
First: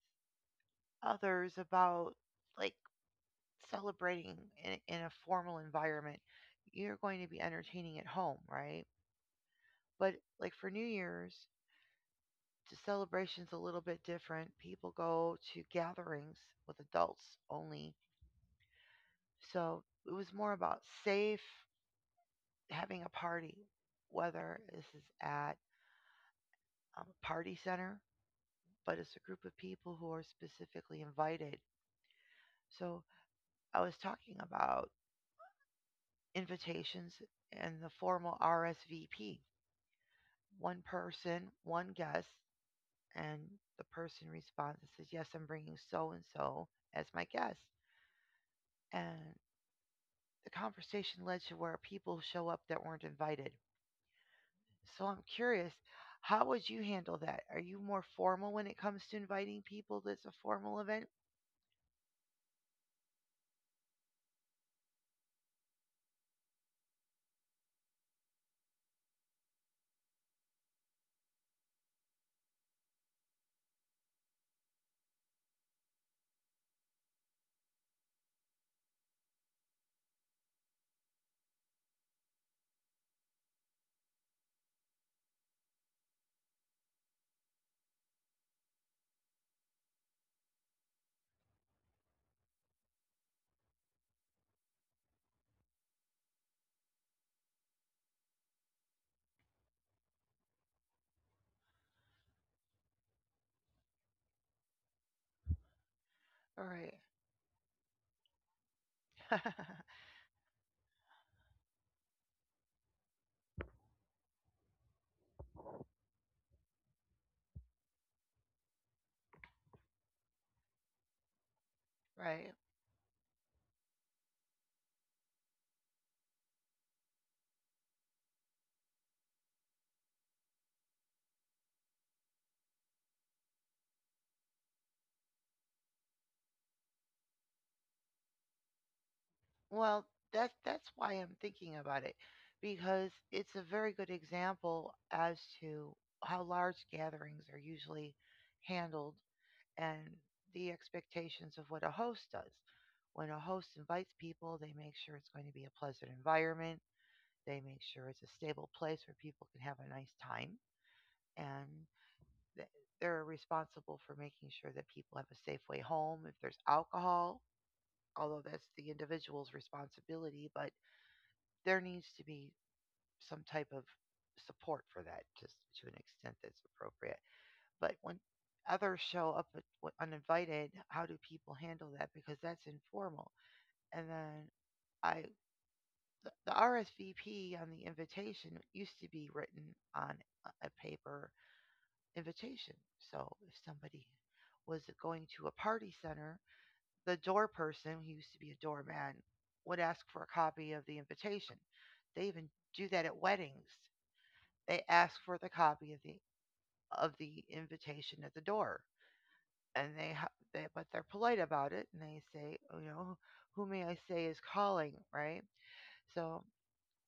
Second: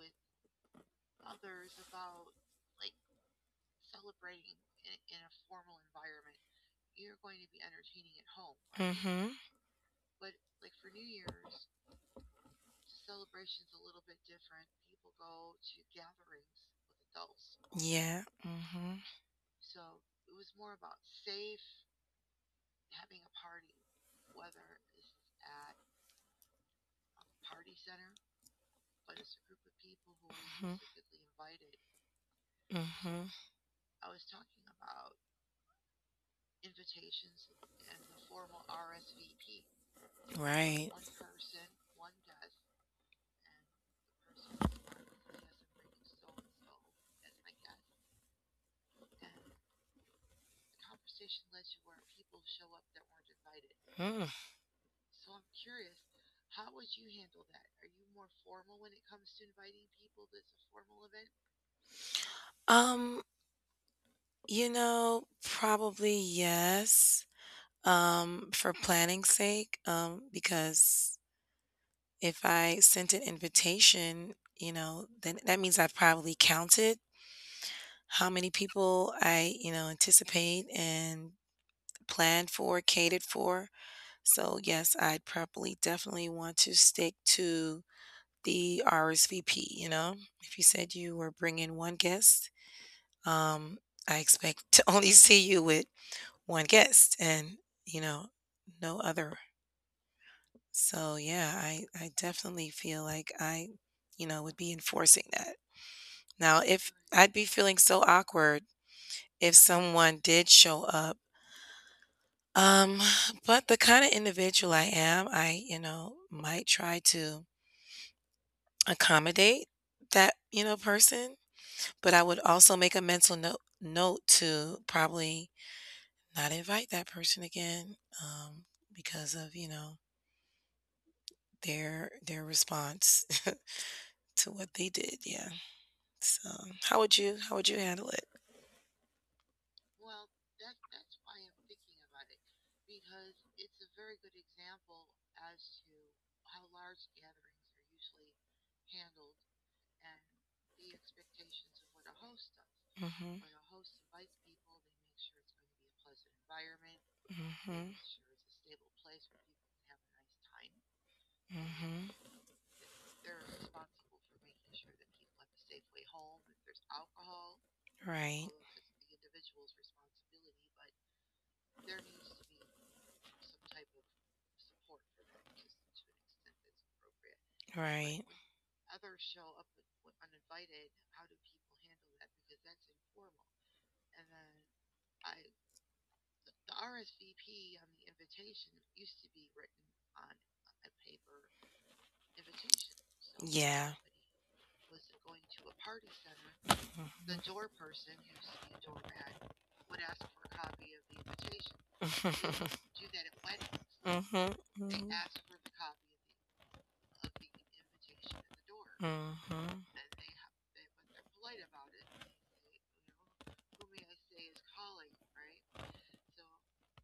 S1: others about like celebrating in, in a formal environment, you're going to be entertaining at home, right?
S2: Entertaining. Mm-hmm.
S1: But like for New Year's, the celebration's a little bit different. People go to gatherings with adults only.
S2: Yeah.
S1: So it was more about safe having a party, whether this is at um, a party center, but it's a group of
S2: Mm-hmm.
S1: people who are
S2: Mm-hmm.
S1: specifically invited. So
S2: Mm-hmm.
S1: I was talking about invitations and the formal R S V P. One
S2: Right.
S1: person, one guest, and the person responds and says, "Yes, I'm bringing so and so as my guest." And the conversation led to where people show up that weren't invited.
S2: Mm.
S1: So I'm curious, how would you handle that? Are you more formal when it comes to inviting people that's a formal event?
S2: Um, you know, Probably yes. Um, for planning's sake, um, because if I sent an invitation, you know, then that means I've probably counted how many people I, you know, anticipate and planned for, catered for. So yes, I'd probably definitely want to stick to the R S V P, you know? If you said you were bringing one guest, um, I expect to only see you with one guest and, you know, no other. So yeah, I, I definitely feel like I, you know, would be enforcing that. Now,
S1: All
S2: if
S1: right.
S2: I'd be feeling so awkward if someone did show up, um, but the kind of individual I am, I, you know, might try to accommodate that, you know, person. But I would
S1: Right.
S2: also make a mental note note to probably not invite that person again, um, because of, you know, their their response to what they did, yeah. So, how would you how would you handle it?
S1: Well, that's that's why I'm thinking about it, because it's a very good example as to how large gatherings are usually handled and the expectations of what a host does. When a
S2: Mhm,
S1: host invites people, they make sure it's going to be a pleasant environment. They make
S2: mhm.
S1: sure it's a stable place where people can have a nice time. And
S2: Mhm.
S1: they're responsible for making sure that people have a safe way home. If there's alcohol, although
S2: Right.
S1: that's the individual's responsibility, but there needs to be some type of support for that, just to an extent that's appropriate. But when
S2: Right.
S1: others show up with- with uninvited, how do people handle that? Because that's informal. And then I, the the R S V P on the invitation used to be written on a a paper invitation. So if
S2: Yeah.
S1: somebody was going to a party center, the door
S2: Mhm.
S1: person, who used to be a doorman, would ask for a copy of the invitation. They even do that at weddings.
S2: Mhm.
S1: They ask for the copy of the
S2: Mhm.
S1: of the invitation at the door.
S2: Mhm.
S1: And they, ha- they, but they're polite about it and they say, "Oh, you know, who may I say is calling?" Right? So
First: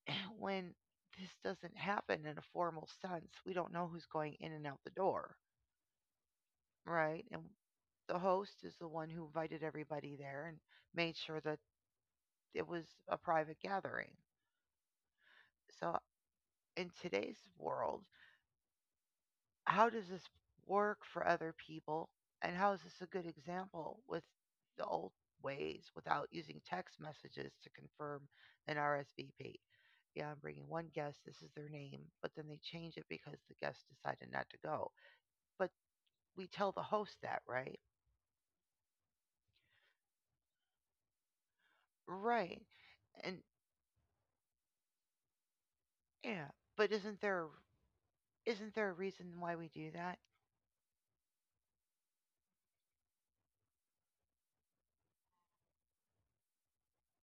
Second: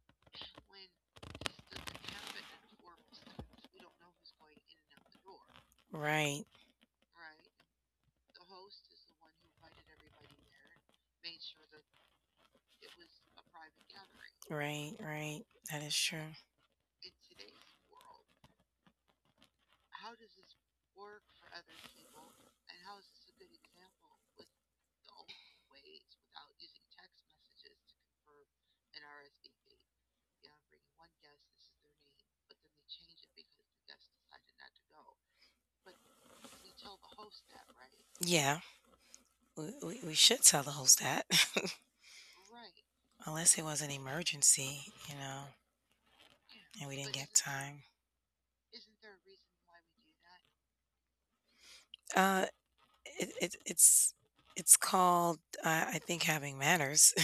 S1: when this doesn't happen in a formal sense, we don't know who's going in and out the door,
S2: Right,
S1: right? And the host is the one who invited everybody there and made sure that it was a private gathering.
S2: right, right. That is
S1: So
S2: true.
S1: in today's world, how does this work for other people, and how is this a good example with the old ways, without using text messages to confirm an R S V P? Yeah, I'm bringing one guest, this is their name, but then they change it because the guest decided not to go. But we tell the host that, right?
S2: Yeah, we, we, we should tell the host that,
S1: Right. And
S2: unless it was an emergency, you know,
S1: yeah,
S2: and
S1: but
S2: we didn't
S1: isn't
S2: get
S1: there
S2: time.
S1: isn't there a reason why we do that?
S2: Uh, it, it it's it's called, uh, I think, having manners.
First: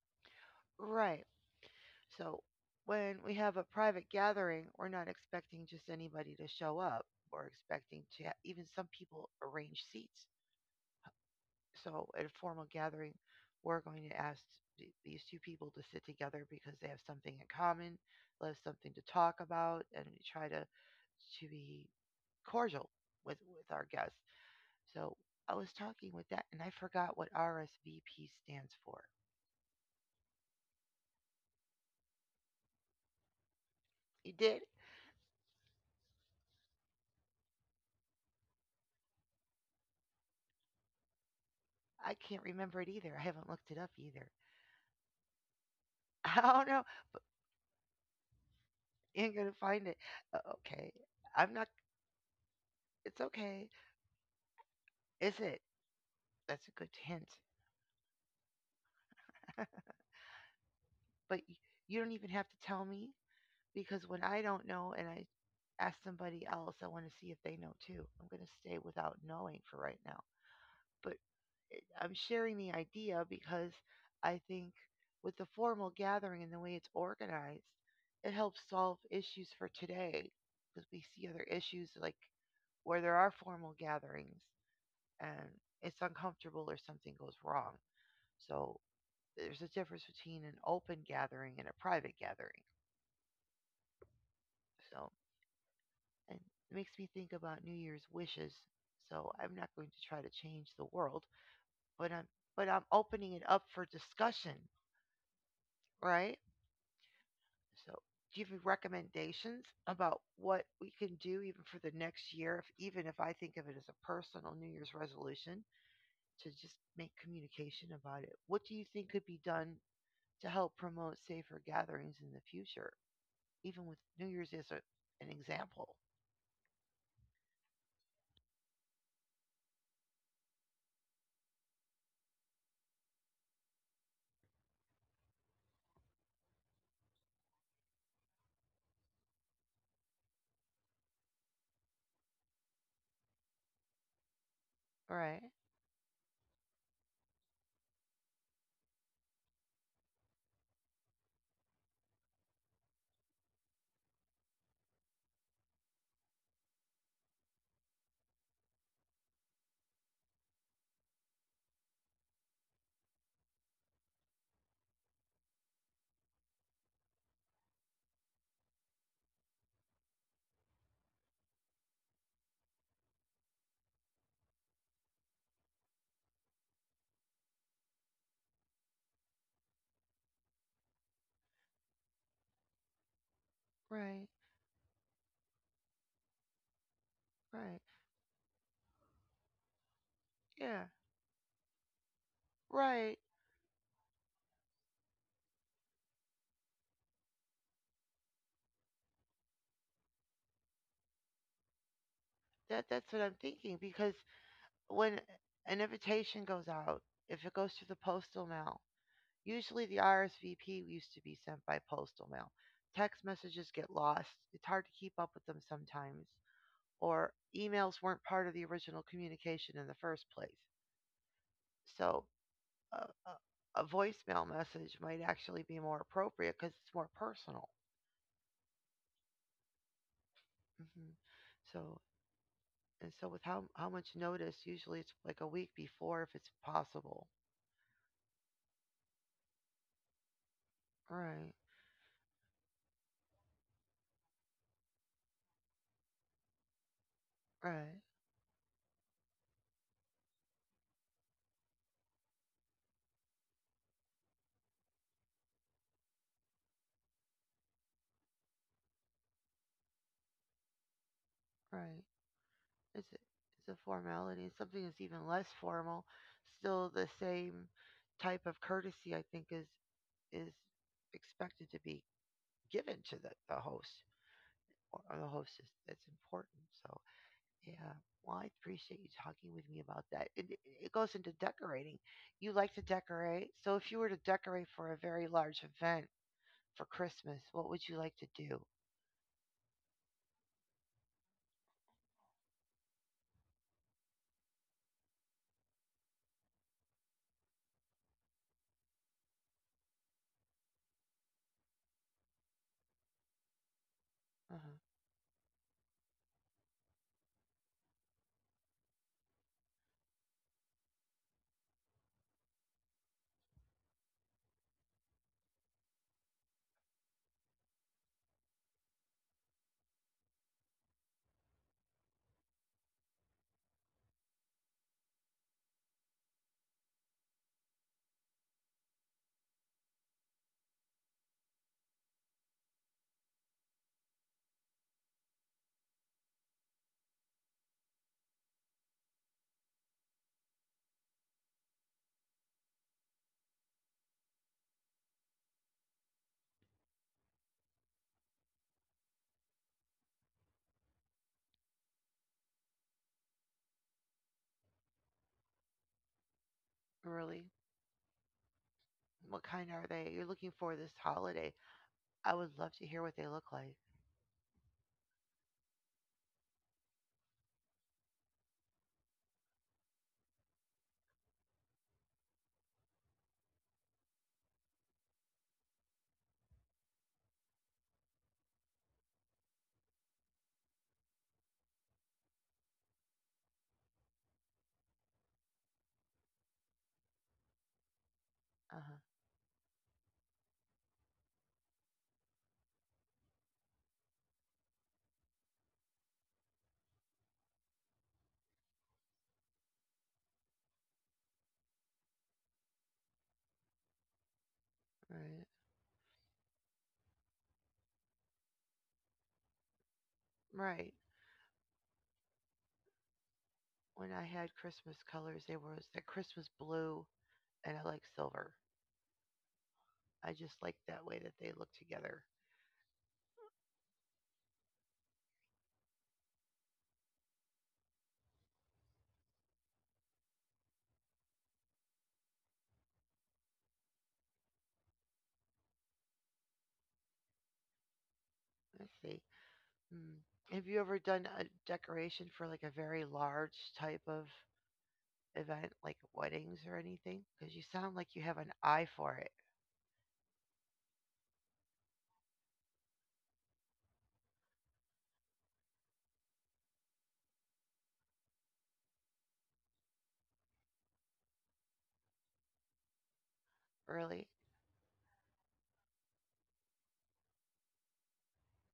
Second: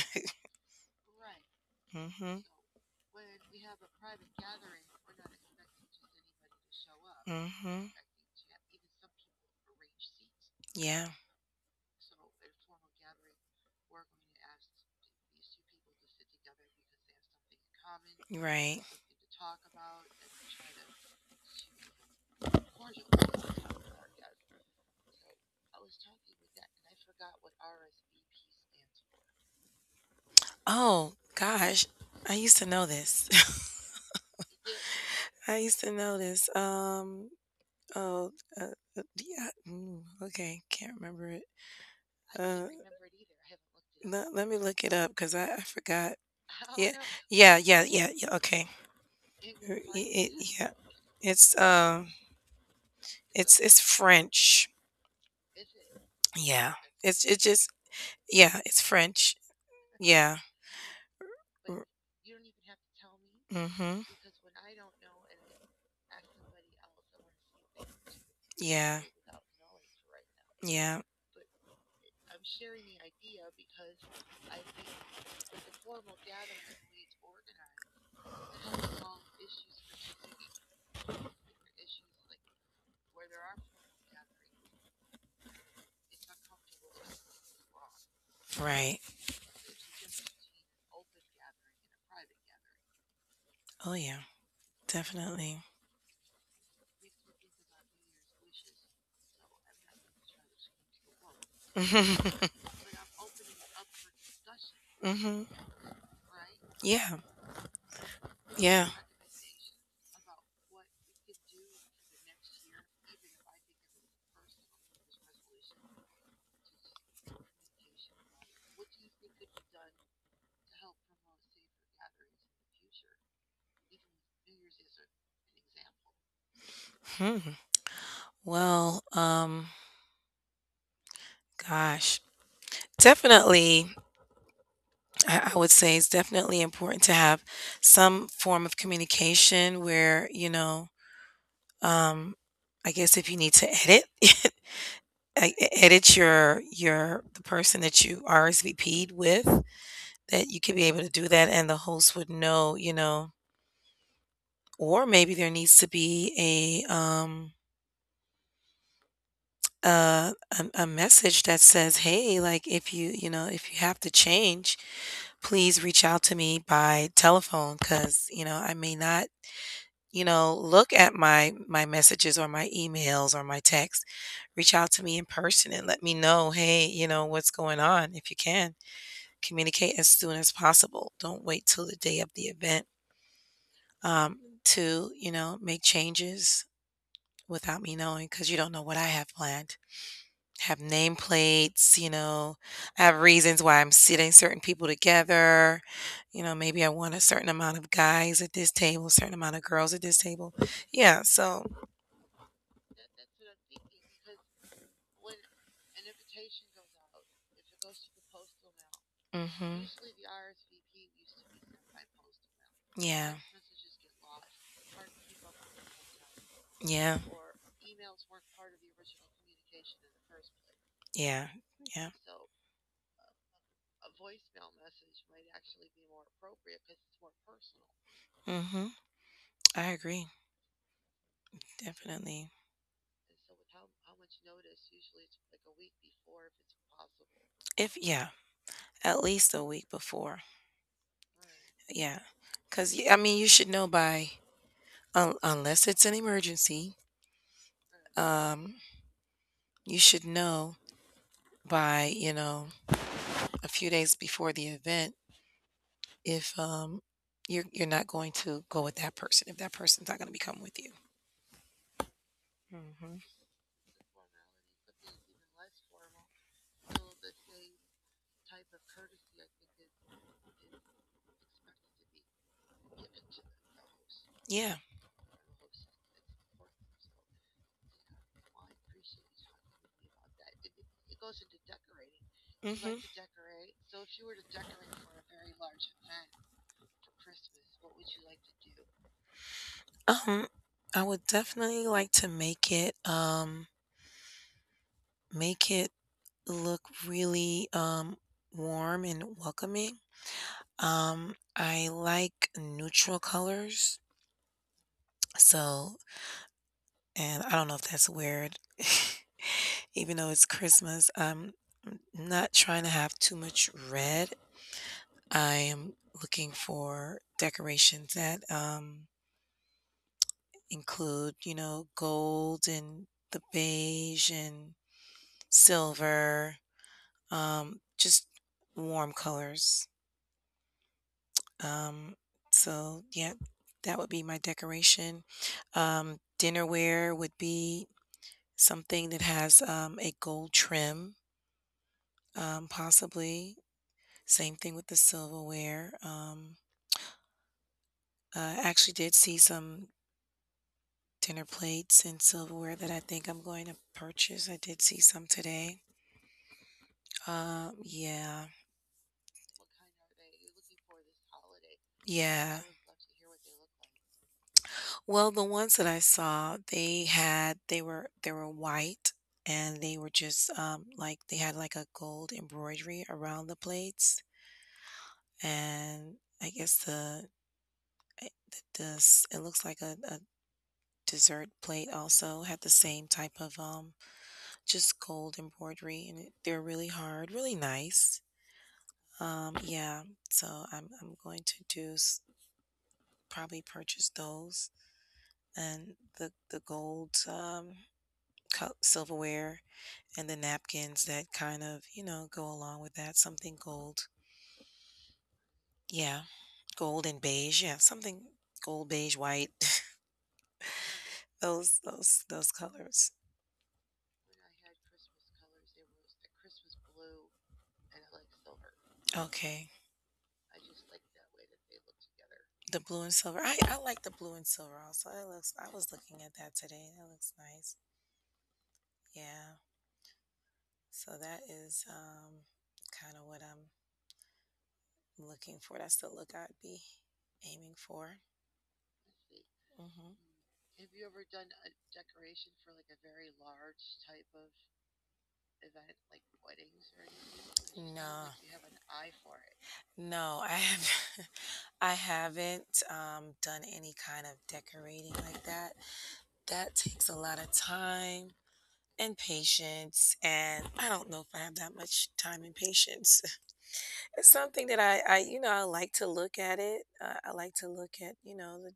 S1: Right. So
S2: Mhm.
S1: when we have a private gathering, we're not expecting just anybody to show up. We're
S2: Mhm.
S1: expecting to ha- even some people arrange seats.
S2: Yeah,
S1: So at a formal gathering, we're going to ask th- these two people to sit together because they have something in common,
S2: you're
S1: they have
S2: right.
S1: something to talk about, and we try to to be cordial with with our guests. So I was talking with that, and I forgot what R S V P stands for.
S2: Oh gosh, I used to know this.
S1: You did?
S2: I used to know this. Um, Oh, uh, uh, yeah. Mm, okay, can't remember it.
S1: I can't
S2: Uh,
S1: remember it either. I haven't looked it up either.
S2: let, let me look it up because I, I forgot.
S1: I don't know.
S2: Yeah, yeah, yeah, yeah, yeah. Okay.
S1: You ain't gonna
S2: Uh,
S1: find it.
S2: it,
S1: Uh,
S2: yeah.
S1: okay, I'm
S2: It's
S1: not.
S2: um,
S1: It's
S2: it's
S1: okay.
S2: it's French.
S1: Is it? That's a
S2: Yeah,
S1: good
S2: it's
S1: hint.
S2: it just, yeah, it's French. Yeah.
S1: But y- you don't even have to tell me,
S2: R-
S1: because
S2: Mhm.
S1: when I don't know and I ask somebody else, I want to see if they know too. I'm gonna stay
S2: Yeah.
S1: without knowing for right now.
S2: Yeah.
S1: But I'm sharing the idea because I think with the formal gathering and the way it's organized, it helps solve issues for today, because we see other issues like where there are formal gatherings, and it's uncomfortable or something goes wrong. So
S2: Right.
S1: there's a difference between an open gathering and a private gathering.
S2: Oh yeah.
S1: So
S2: Definitely.
S1: and it makes me think about New Year's wishes. So I'm not going to try to change the world, but I'm but I'm opening it up for discussion,
S2: Mhm.
S1: right?
S2: Yeah.
S1: So do you have any
S2: Yeah.
S1: recommendations about what we can do even for the next year, if even if I think of it as a personal New Year's resolution, to just make communication about it? What do you think could be done to help promote safer gatherings in the future, even with New Year's as a, an example.
S2: Hmm. Well, um, gosh. Definitely, I I would say it's definitely important to have some form of communication where, you know, um, I guess if you need to edit, e-
S1: Right,
S2: edit your your the person that you R S V P'd with, that you could be able to do that, and the host would know, you know, or maybe there needs to be a um, uh, a, a message that says, "Hey, like if you you know if you have to change, please reach out to me by telephone because you know I may not you know look at my my messages or my emails or my texts. Reach out to me in person and let me know, hey, you know what's going on. If you can communicate as soon as possible, don't wait till the day of the event
S1: right,
S2: um, to you know make changes without
S1: right.
S2: me knowing because you don't know what I have planned." Have
S1: Yeah,
S2: nameplates, you know, I have
S1: right.
S2: reasons why I'm sitting certain people together. You know, maybe I want a certain amount of guys at this table, certain amount of girls at this table. Yeah, so.
S1: That that's what I'm thinking, because when an invitation goes out, if it goes through the postal mail,
S2: Mhm.
S1: usually the R S V P used to be sent by postal mail. Text
S2: Yeah.
S1: messages get lost. It's hard to keep up with them sometimes,
S2: Yeah.
S1: or emails weren't part of the original communication in the first place.
S2: Yeah. Yeah.
S1: So a, a a voicemail message might actually be more appropriate because it's more personal.
S2: Mhm. I agree.
S1: Hmm. So
S2: Definitely.
S1: and so with how how much notice? Usually it's like a week before if it's possible.
S2: If yeah, at least a week before.
S1: Right,
S2: Yeah. Cuz I mean, you should know by un- unless it's an emergency,
S1: right,
S2: um you should know by, you know, a few days before the event if um you're you're not going to go with that person if that person's not going to be coming with you.
S1: right. It's
S2: hmm
S1: a, it's a formality. And something that's even less formal, still the same type of courtesy, I think is is expected to be given to the, the host
S2: Yeah.
S1: or the hostess. That's important. So. Yeah. Well, I appreciate you talking with me about that. It, it it goes into decorating. You like to
S2: hmm
S1: decorate. So if you were to decorate for a very large event for Christmas, what would you like to do?
S2: Event, Um, I would definitely like to make it um make it look really um warm and welcoming. Um, I like neutral colors,
S1: Uh-huh.
S2: so. And I don't know if that's weird. Even though it's Christmas, I'm not trying to have too much red. I am looking for decorations that um, include, you know, gold and the beige and silver, um, just warm colors. Um, so, yeah, that would be my decoration. Um, dinnerware would be something that has um, a gold trim Um, possibly. Same thing with the silverware. Um, I actually did see some dinner plates and silverware that I think I'm going to purchase. I did see some today.
S1: Really?
S2: Um, yeah.
S1: What kind are they? You're looking for this holiday. I
S2: Yeah.
S1: would love to hear what they look like.
S2: Well, the ones that I saw, they had they were they were white and they were just um like they had like a gold embroidery around the plates and I guess the I- the, the s- it looks like a, a dessert plate also had the same type of um just gold embroidery and it- they're really hard, really nice.
S1: Uh-huh.
S2: Um, yeah, so I'm I'm going to do s- probably purchase those and the the gold, um, cu- silverware and the napkins that kind of you know go along with that. Something gold,
S1: Right.
S2: yeah, gold and beige, yeah, something gold beige white.
S1: Right.
S2: those those those colors.
S1: When I had Christmas colors, they were the Christmas blue, and I like silver.
S2: Okay.
S1: I just like that way that they look together.
S2: The blue and silver. I, I like the blue and silver also. I looks I was looking at that today. That looks nice. Yeah. So that is um, kind of what I'm looking for. That's the look I'd be aiming for.
S1: Let's see.
S2: hmm
S1: Mm. Have you ever done a decoration for like a very large type of event, like weddings or anything? Because you sound like you
S2: No,
S1: have
S2: you
S1: an
S2: have an
S1: eye
S2: eye
S1: for it.
S2: for it. No, I have, I haven't um, done any kind of decorating like that. That takes a lot of time and patience, and I don't know if I have that much time and patience.
S1: Really?
S2: It's something that I, I, you know, I like to look at it. Uh, I like to look at, you know, the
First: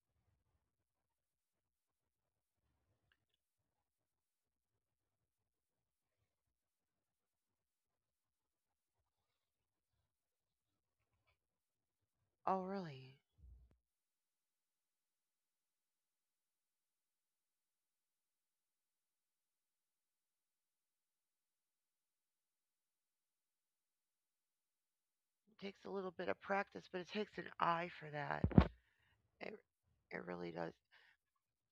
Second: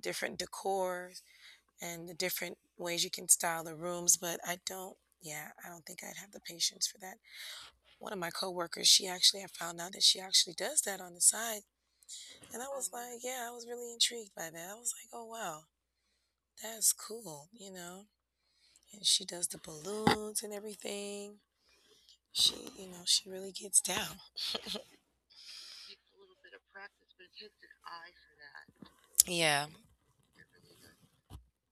S2: different decor and the different ways you can style the rooms, but I don't yeah, I don't think I'd have the patience for that. One of my coworkers, she actually I found out that she actually does that on the side. And
S1: Oh,
S2: I was
S1: really?
S2: like, yeah, I was really intrigued by that. I was like, oh wow, that's cool, you know. And she does the balloons and everything. She, you know, she really gets down.
S1: It takes a little bit of practice, but it takes an eye for that. It,
S2: Yeah.
S1: it really does.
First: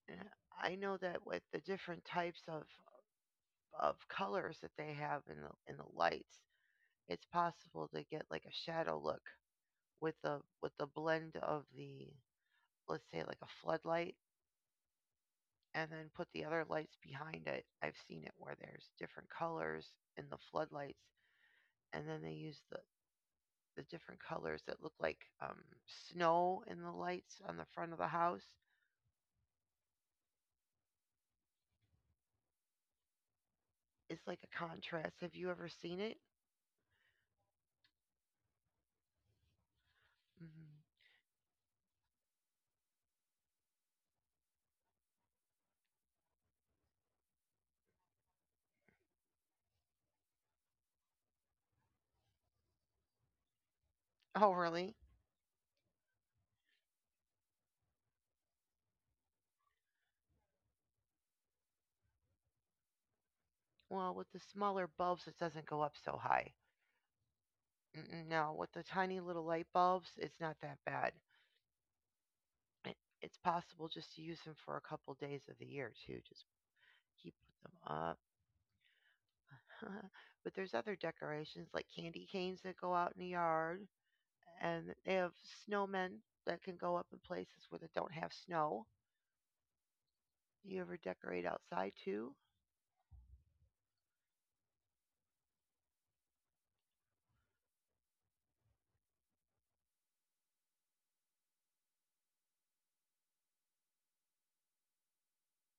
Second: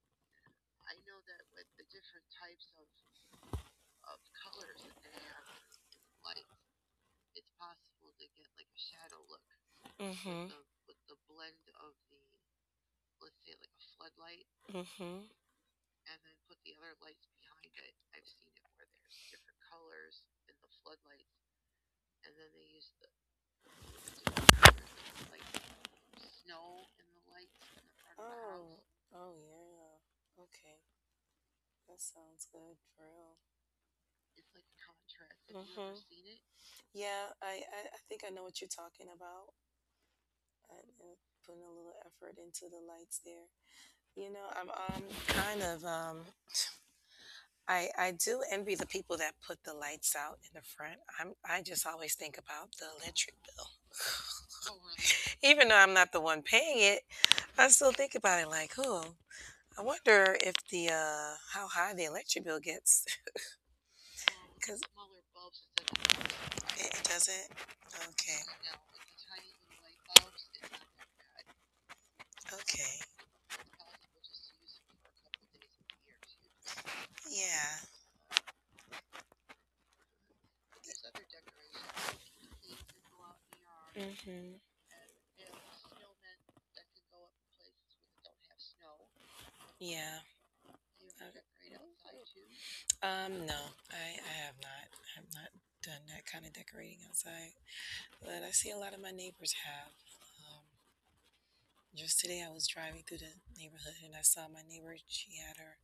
S1: And I know that with the different types of, of colors that they have in the in the lights, it's possible to get like a shadow look with the
S2: Mhm.
S1: with the blend of the let's say like a floodlight,
S2: Mhm.
S1: and then put the other lights behind it. I've seen it where there's different colors in the floodlights, and then they use the, the different colors that look like um, snow in the lights on the front of the house.
S2: Oh. Oh yeah. Okay. That sounds good for real.
S1: It's like a contrast. Have you ever
S2: Mhm.
S1: seen it?
S2: Yeah, I, I, I think I know what you're talking about
S1: Hmm.
S2: and, and putting a little effort into the lights there. You know, I'm um kind of um I I do envy the people that put the lights out in the front. I'm I just always think about the electric bill.
S1: Oh, really?
S2: Even though I'm not the one paying it, I still think about it like, oh, I wonder if the uh how high the electric bill gets.
S1: Well, with the
S2: Cuz
S1: smaller bulbs, it doesn't go up so high.
S2: it, it doesn't.
S1: Mm,
S2: Okay.
S1: no, with the tiny little light bulbs, it's not that bad.
S2: Okay.
S1: It's possible just to use them for a couple days of the year, too. Just keep them
S2: Yeah.
S1: up but there's other decorations like candy canes that go out in the yard,
S2: hmm
S1: and they have snowmen that can go up in places where they don't have snow.
S2: Yeah.
S1: You ever decorate
S2: Okay.
S1: outside too?
S2: Um, no, I, I have not. I have not done that kind of decorating outside, but I see a lot of my neighbors have. Um, just today, I was driving through the neighborhood and I saw my neighbor. She had her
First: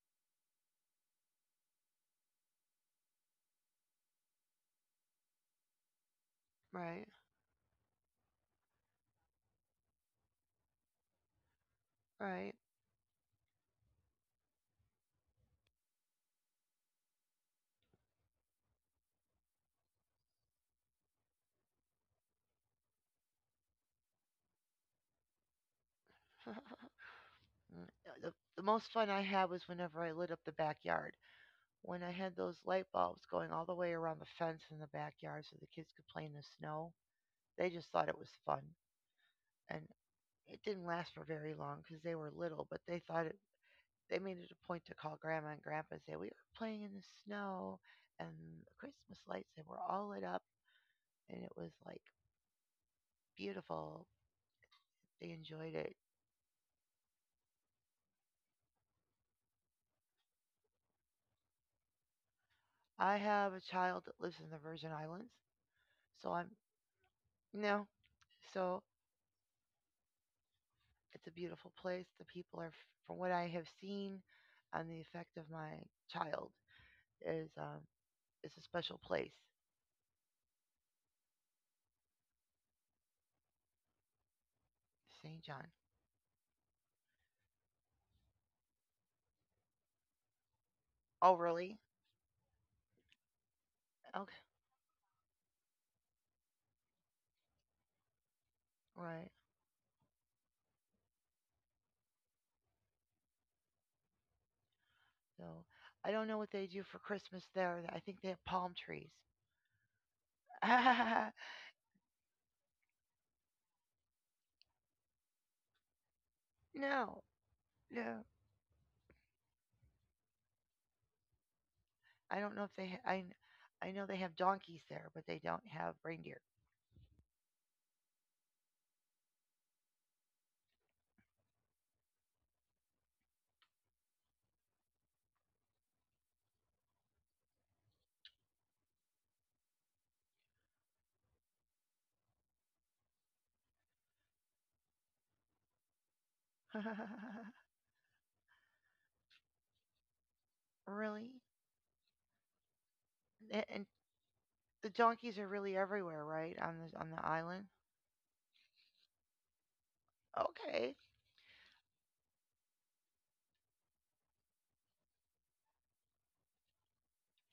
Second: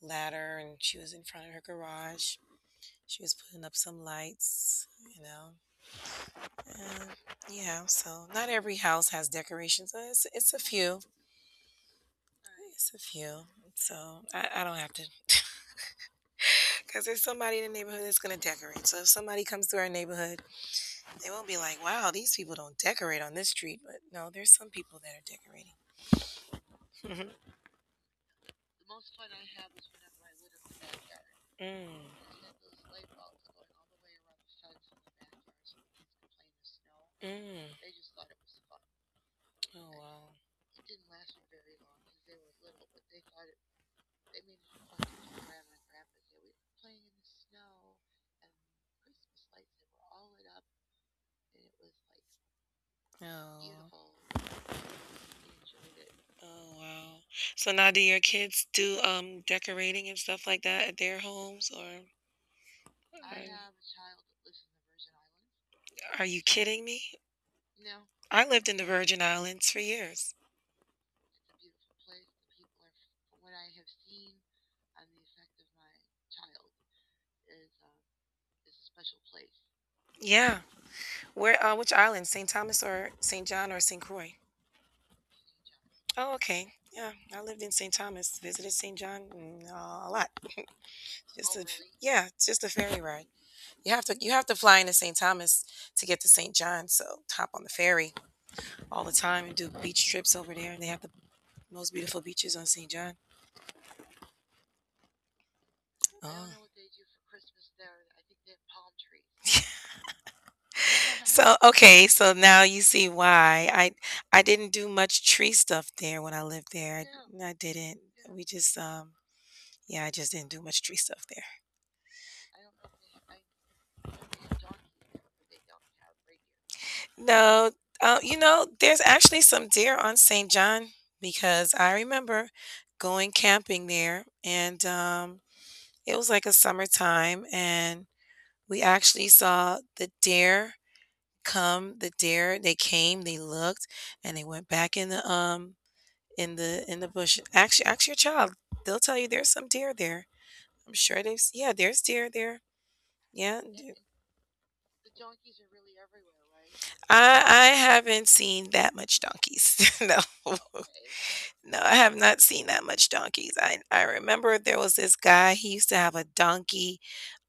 S2: ladder and she was in front of her garage. She was putting up some lights, you know.
S1: Right,
S2: And yeah, so not every house has decorations. But It's, it's a few.
S1: right.
S2: It's a few. So I, I don't have to, because there's somebody in the neighborhood that's going to decorate. So if somebody comes through our neighborhood, they won't be like, wow, these people don't decorate on this street. But no, there's some people that are decorating.
S1: the, the most fun I had was whenever I lit up the backyard.
S2: mm,
S1: When I had those light bulbs going all the way around the fence in the backyard so the kids could play in the snow, they
S2: mm.
S1: just thought it was fun. And
S2: Oh,
S1: it didn't last for very long because they were little, but they thought it they made it a point to call grandma and grandpa and say, "We were playing in the snow and the Christmas lights, they were all lit up and it was like
S2: wow. Oh.
S1: beautiful." They enjoyed it.
S2: Oh, wow. So now do your kids do um decorating and stuff like that at their homes? Or
S1: I have a child
S2: are,
S1: that lives in the Virgin Islands.
S2: are
S1: so
S2: you
S1: I'm,
S2: kidding me?
S1: no,
S2: I lived in
S1: so
S2: the Virgin Islands for years.
S1: it's a beautiful place. The people are, from what I have seen on the effect of my child, is um, it's a special place.
S2: Yeah. Where? Uh, which island? Saint Thomas or Saint John or Saint Croix?
S1: saint John.
S2: Oh, okay. Yeah, I lived in Saint Thomas. Visited Saint John mm, uh, a lot.
S1: Oh,
S2: Just oh, a, really?
S1: really?
S2: Yeah, it's just a ferry ride. You have to you
S1: Okay,
S2: have to fly into Saint Thomas to get to Saint John. So hop on the ferry all the
S1: right.
S2: time and do beach trips over there. And they have the most beautiful beaches on Saint John.
S1: So I don't know what
S2: Oh.
S1: they do for Christmas there. I think they have palm trees.
S2: So okay, so now you see why I I didn't do much tree stuff there when I lived there.
S1: No,
S2: I, I didn't.
S1: no.
S2: We just um yeah, I just didn't do much tree stuff there.
S1: I don't know if they— Ha- I kn- I know they have donkeys there, but they don't have reindeer.
S2: No, uh, you know, there's actually some deer on Saint John because I remember going camping there, and um, it was like a summertime, and we actually saw the deer come. The deer, they came, they looked, and they went back in the um in the in the bush. Actually, ask your child; they'll tell you there's some deer there. I'm sure
S1: Really?
S2: they've s- yeah, there's deer there. Yeah,
S1: And, and the donkeys are really everywhere, right? On the on the
S2: I
S1: island.
S2: I haven't seen that much donkeys. No.
S1: Okay.
S2: No, I have not seen that much donkeys. I I remember there was this guy, he used to have a donkey.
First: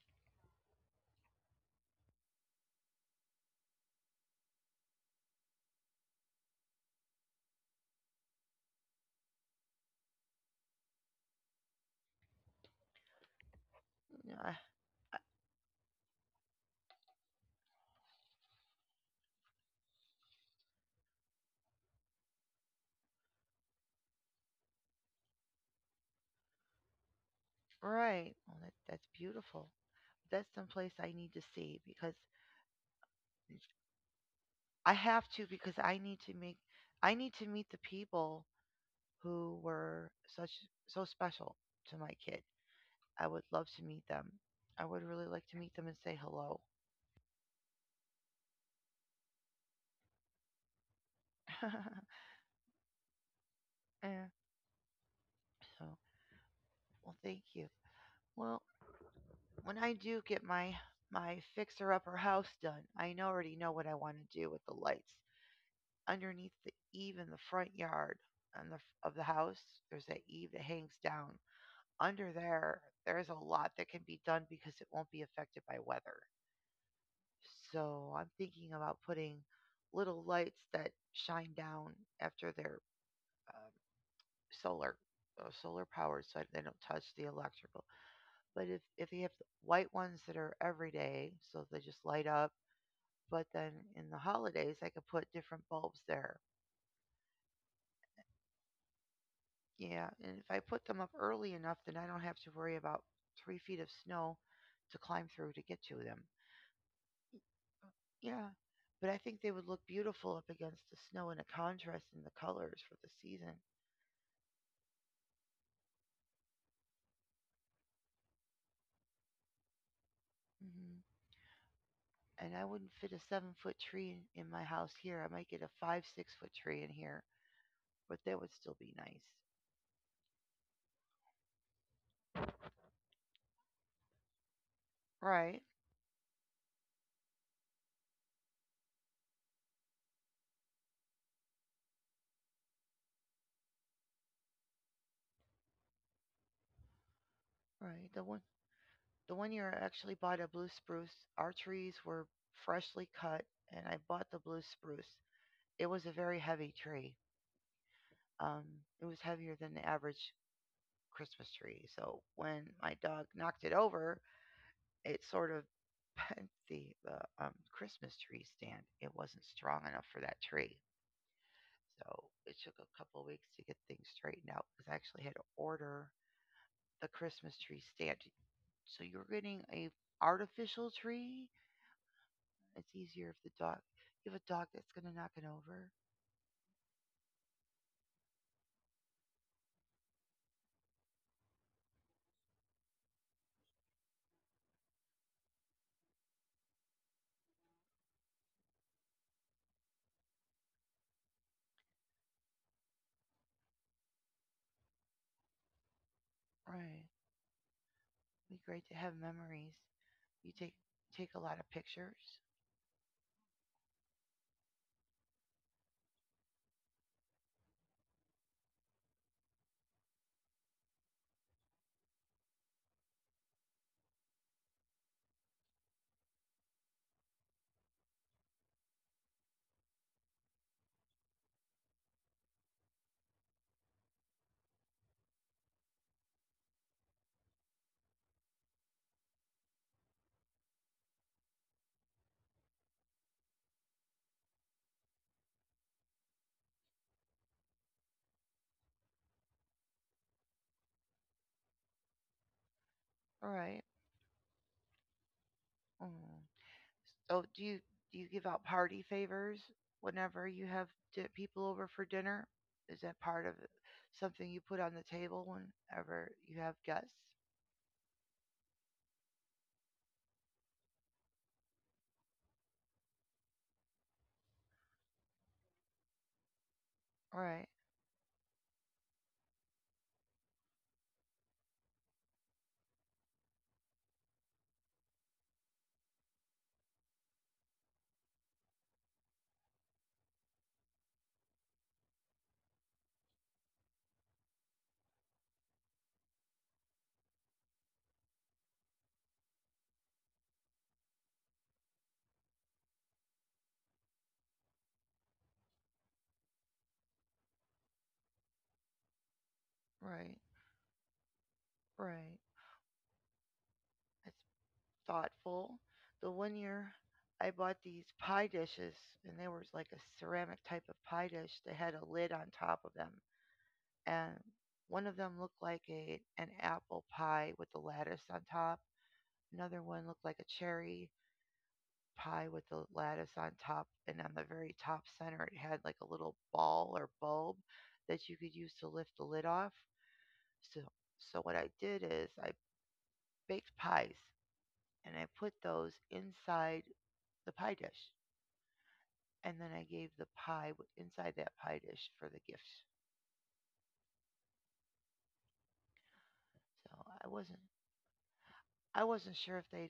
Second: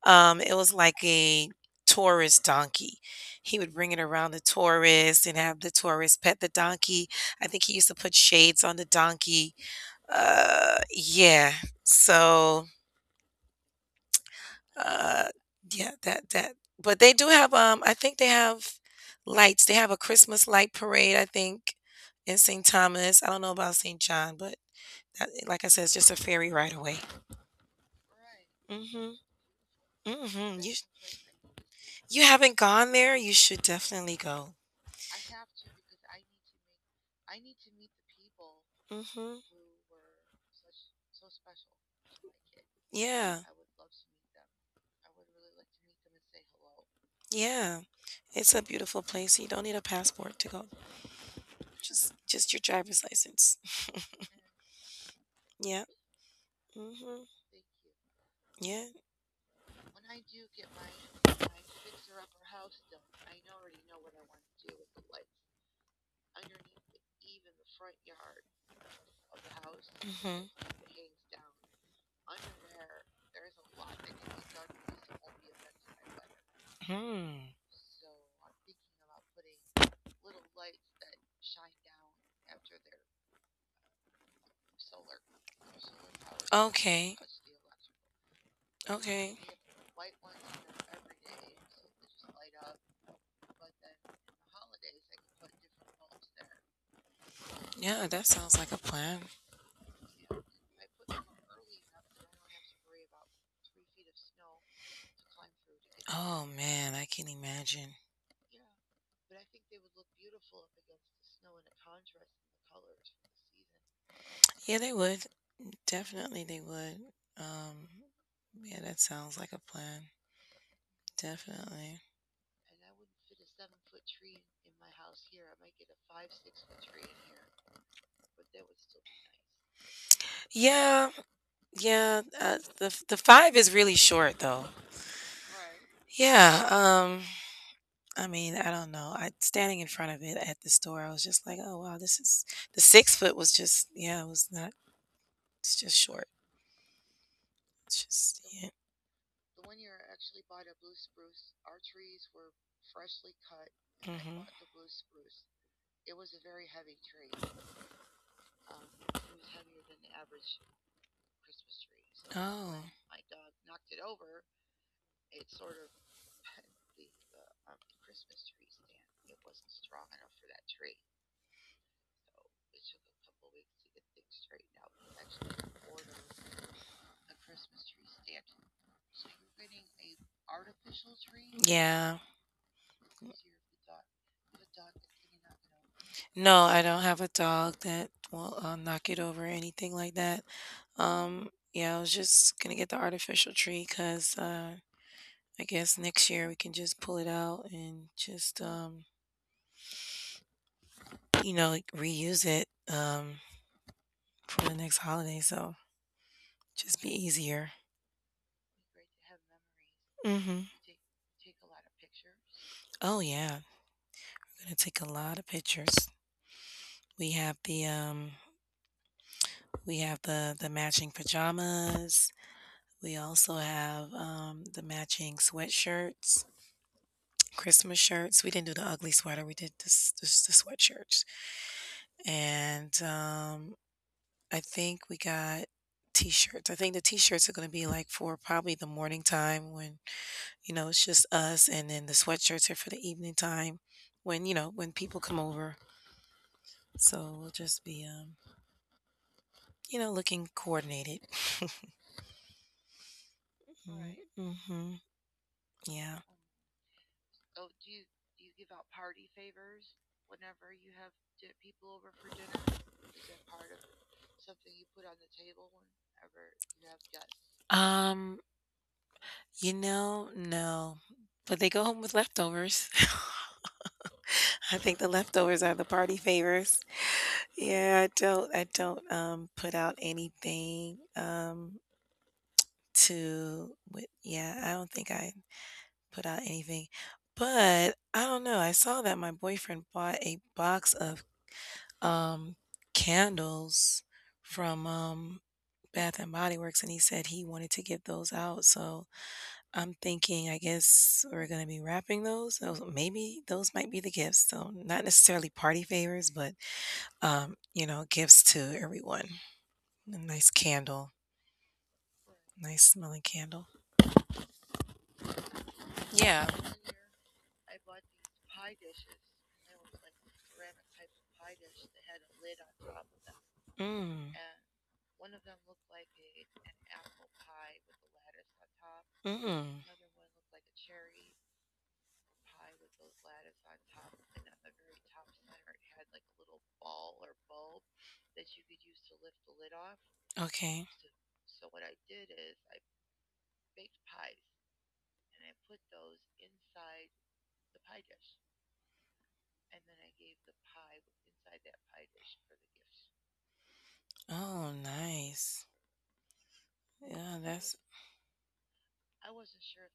S2: Um, it was like a tourist donkey. He would bring it around the tourists and have the tourists pet the donkey. I think he used to put shades on the donkey. Uh, yeah. So
S1: No, I-
S2: uh, yeah, that that but they do have, um, I think they have lights. They have a Christmas light parade, I think, in Saint Thomas. I don't know about Saint John, but that, like I said, it's just a ferry ride away.
S1: I- right. Well, that, that's
S2: hmm
S1: beautiful. That's
S2: hmm You
S1: someplace I need to see because
S2: you haven't gone there? You should definitely go.
S1: I have to because I need to make I need to meet the people
S2: hmm
S1: who were such so special to my kid. I
S2: Yeah,
S1: would love to meet them. I would really like to meet them and say hello.
S2: yeah. It's a beautiful place. You don't need a passport to go. Just just your driver's license.
S1: Yeah.
S2: Yeah.
S1: So, well,
S2: hmm
S1: thank you. Well,
S2: Yeah.
S1: when I do get my my fixer upper house done, I know- already know what I want to do with the lights underneath the eave in the front yard and the f- of the house. There's that
S2: hmm
S1: eave that hangs down. Under there, there's a lot that can be done because it won't be affected by weather.
S2: hmm
S1: So I'm thinking about putting little lights that shine down after they're um, solar uh, solar powered, so they don't touch
S2: Okay.
S1: the electrical. But if if you
S2: Okay.
S1: have the white ones that are every day, so they just light up. But then in the holidays, I could put different bulbs there.
S2: Yeah, that sounds like a plan.
S1: Yeah, and if I put them up early enough, then I don't have to worry about three feet of snow to climb through to get to them.
S2: Oh man, I can imagine.
S1: Yeah, but I think they would look beautiful up against the snow and the contrast in the colors for the season.
S2: Yeah, they would. Definitely they would. Um yeah, that sounds like a plan.
S1: Mm-hmm.
S2: Definitely.
S1: And I wouldn't fit a seven foot tree in my house here. I might get a five, six foot tree in here, but that would still be nice.
S2: Yeah, yeah, uh, the the five is really short though.
S1: Right,
S2: Yeah, um I mean, I don't know. I Standing in front of it at the store, I was just like, "Oh wow, this is the six foot was just yeah, it was not it's just short. It's
S1: right. The
S2: just
S1: one,
S2: yeah.
S1: the one year I actually bought a blue spruce. Our trees were freshly cut, and I bought
S2: hmm
S1: the blue spruce. It was a very heavy tree. Um, it was heavier than the average Christmas tree. So when
S2: Oh,
S1: my dog knocked it over, it sort of bent the, the um, Christmas tree stand. It wasn't strong enough for that tree. So it took a couple of weeks to get things straightened out because I actually had to order the Christmas tree stand. So you're getting a artificial tree.
S2: yeah.
S1: It's easier if the dog you have a dog that's gonna knock it over.
S2: No, I don't have a dog that will uh, knock it over or anything like that. Um, yeah, I was just gonna get the artificial tree because uh, I guess next year we can just pull it out and just um, you know, like, reuse it um for the next holiday. So just
S1: Right.
S2: be easier.
S1: It'd be great to have memories. You
S2: Mm-hmm.
S1: take take a lot of pictures.
S2: Oh yeah, we're gonna take a lot of pictures. We have the um, we have the the matching pajamas. We also have, um, the matching sweatshirts, Christmas shirts. We didn't do the ugly sweater. We did this, this the sweatshirts, and um, I think we got t-shirts. I think the t-shirts are going to be like for probably the morning time when you know it's just us, and then the sweatshirts are for the evening time when you know when people come over. So we'll just be, um, you know, looking coordinated.
S1: All right.
S2: Mm-hmm. Yeah.
S1: Mm. So do you do you give out party favors whenever you have di- people over for dinner? Is that part of something you put on the table whenever you have guests?
S2: Um. You know, no, but they go home with leftovers. I think the leftovers are the party favors.
S1: All right.
S2: Yeah, I don't I don't um put out anything um to with yeah, I don't think I put out anything. But I don't know. I saw that my boyfriend bought a box of um candles from um Bath and Body Works and he said he wanted to give those out. So I'm thinking, I guess we're gonna be wrapping those. Those maybe those might be the gifts. So not necessarily party favors, but um, you know, gifts to everyone. A
S1: Right.
S2: nice candle,
S1: Right.
S2: nice smelling candle.
S1: That's thoughtful. The
S2: Yeah.
S1: one year I bought these pie dishes, and they were like a ceramic type of pie dish that had a lid on top of them.
S2: Mm.
S1: And one of them looked like a an apple pie with the lattice on top.
S2: Mm.
S1: Another one looked like a cherry pie with the lattice on top. And on the very top center, it had like a little ball or bulb that you could use to lift the lid off. So,
S2: Okay.
S1: so what I did is I baked pies and I put those inside the pie dish. And then I gave the pie inside that pie dish for the gift.
S2: Oh, nice.
S1: So I
S2: Yeah,
S1: wasn't
S2: that's
S1: I wasn't sure if they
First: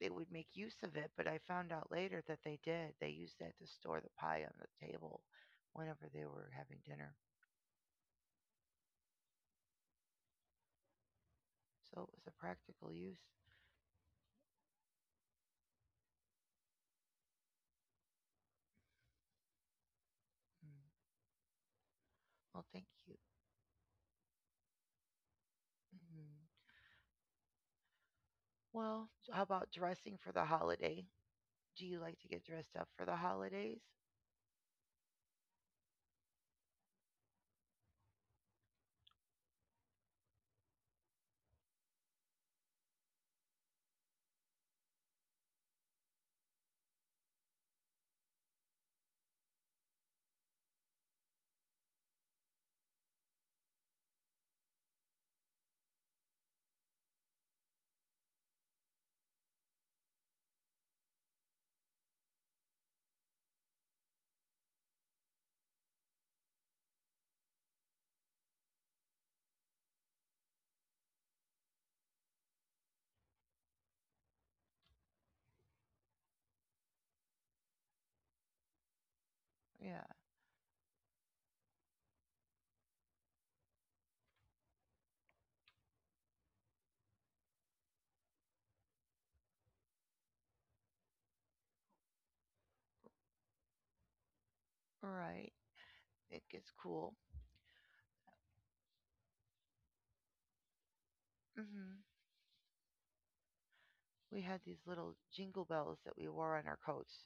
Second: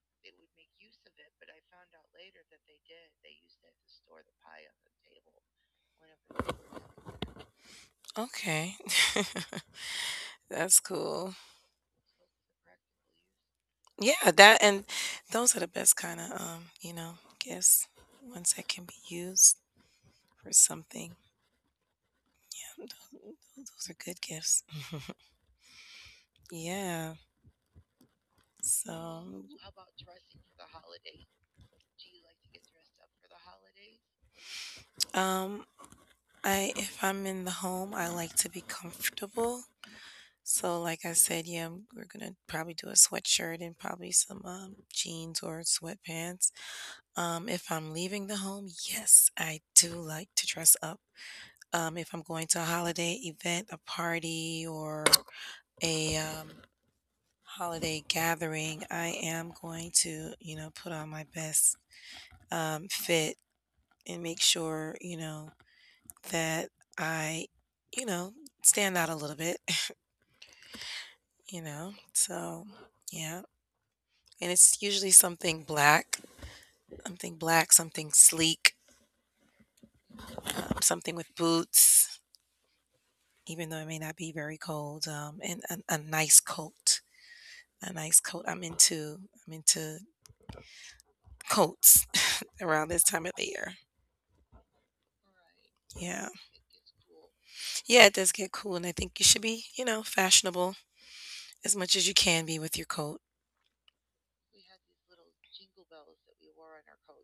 S1: they would make use of it, but I found out later that they did. They used that to store the pie on the table whenever they were having dinner.
S2: okay. That's cool.
S1: So it was a practical use.
S2: Yeah, that and those are the best kind of um, you know, gifts. Ones that can be used for
S1: Mm.
S2: something.
S1: Well, thank you.
S2: Tho- Those are good gifts.
S1: Mm.
S2: Yeah.
S1: Well,
S2: So,
S1: so how about dressing for the holiday? Do you like to get dressed up for the holidays?
S2: um, I if I'm in the home, I like to be comfortable. So, like I said, yeah, I'm- we're gonna probably do a sweatshirt and probably some um, jeans or sweatpants. Um, if I'm leaving the home, yes, I do like to dress up. Um, if I'm going to a holiday event, a party, or a um, holiday gathering, I am going to, you know, put on my best um, fit and make sure, you know, that I, you know, stand out a little bit, you know? So, yeah. And it's usually something black, something black, something sleek,
S1: Yeah,
S2: um, something with boots, even though it may not be very cold, um, and a, a nice coat. A nice coat. I'm into I'm into coats around this time of the year.
S1: right.
S2: Yeah.
S1: It gets cool.
S2: Yeah, it does get cool and I think you should be, you know, fashionable as much
S1: hmm
S2: as you can be with your coat.
S1: we had these little jingle bells that we wore on our coats.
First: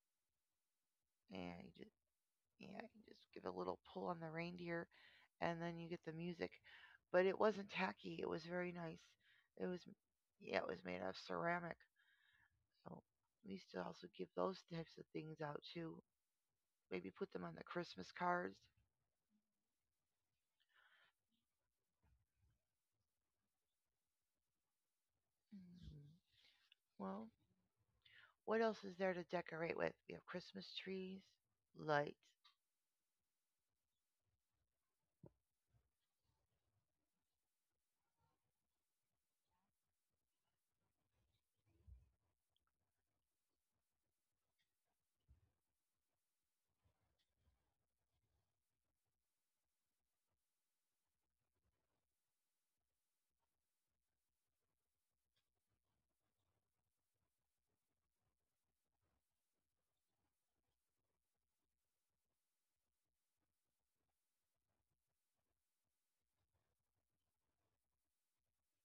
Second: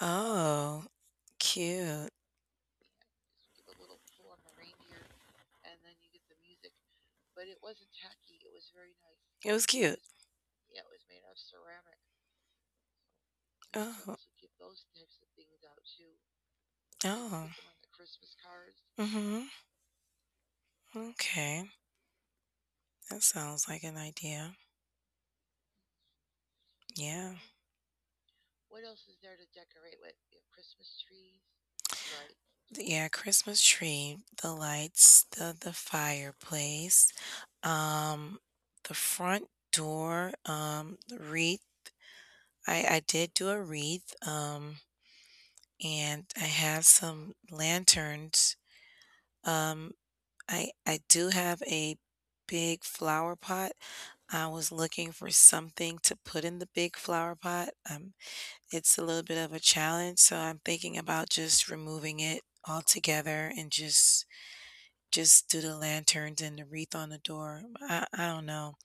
S2: Oh,
S1: And you just,
S2: cute.
S1: yeah, you just give a little pull on the reindeer, and then you get the music. But it wasn't tacky. It was very nice.
S2: It was
S1: It was,
S2: cute.
S1: yeah, it was made out of ceramic. So we used to
S2: So
S1: also
S2: Oh.
S1: give those types of things out too. Maybe put them
S2: Oh.
S1: on the Christmas cards.
S2: Mhm. Okay. That sounds like an idea.
S1: Mhm. Well,
S2: Yeah. hmm
S1: what else is there to decorate with? We have Christmas trees, lights.
S2: Th- Yeah, Christmas tree, the lights, the the fireplace, um the front door, um the wreath. I I did do a wreath um and I have some lanterns. Um I I do have a big flower pot. I was looking for something to put in the big flower pot. Um, it's a little bit of a challenge, so I'm thinking about just removing it altogether and just just do the lanterns and the wreath on the door. I, I don't know.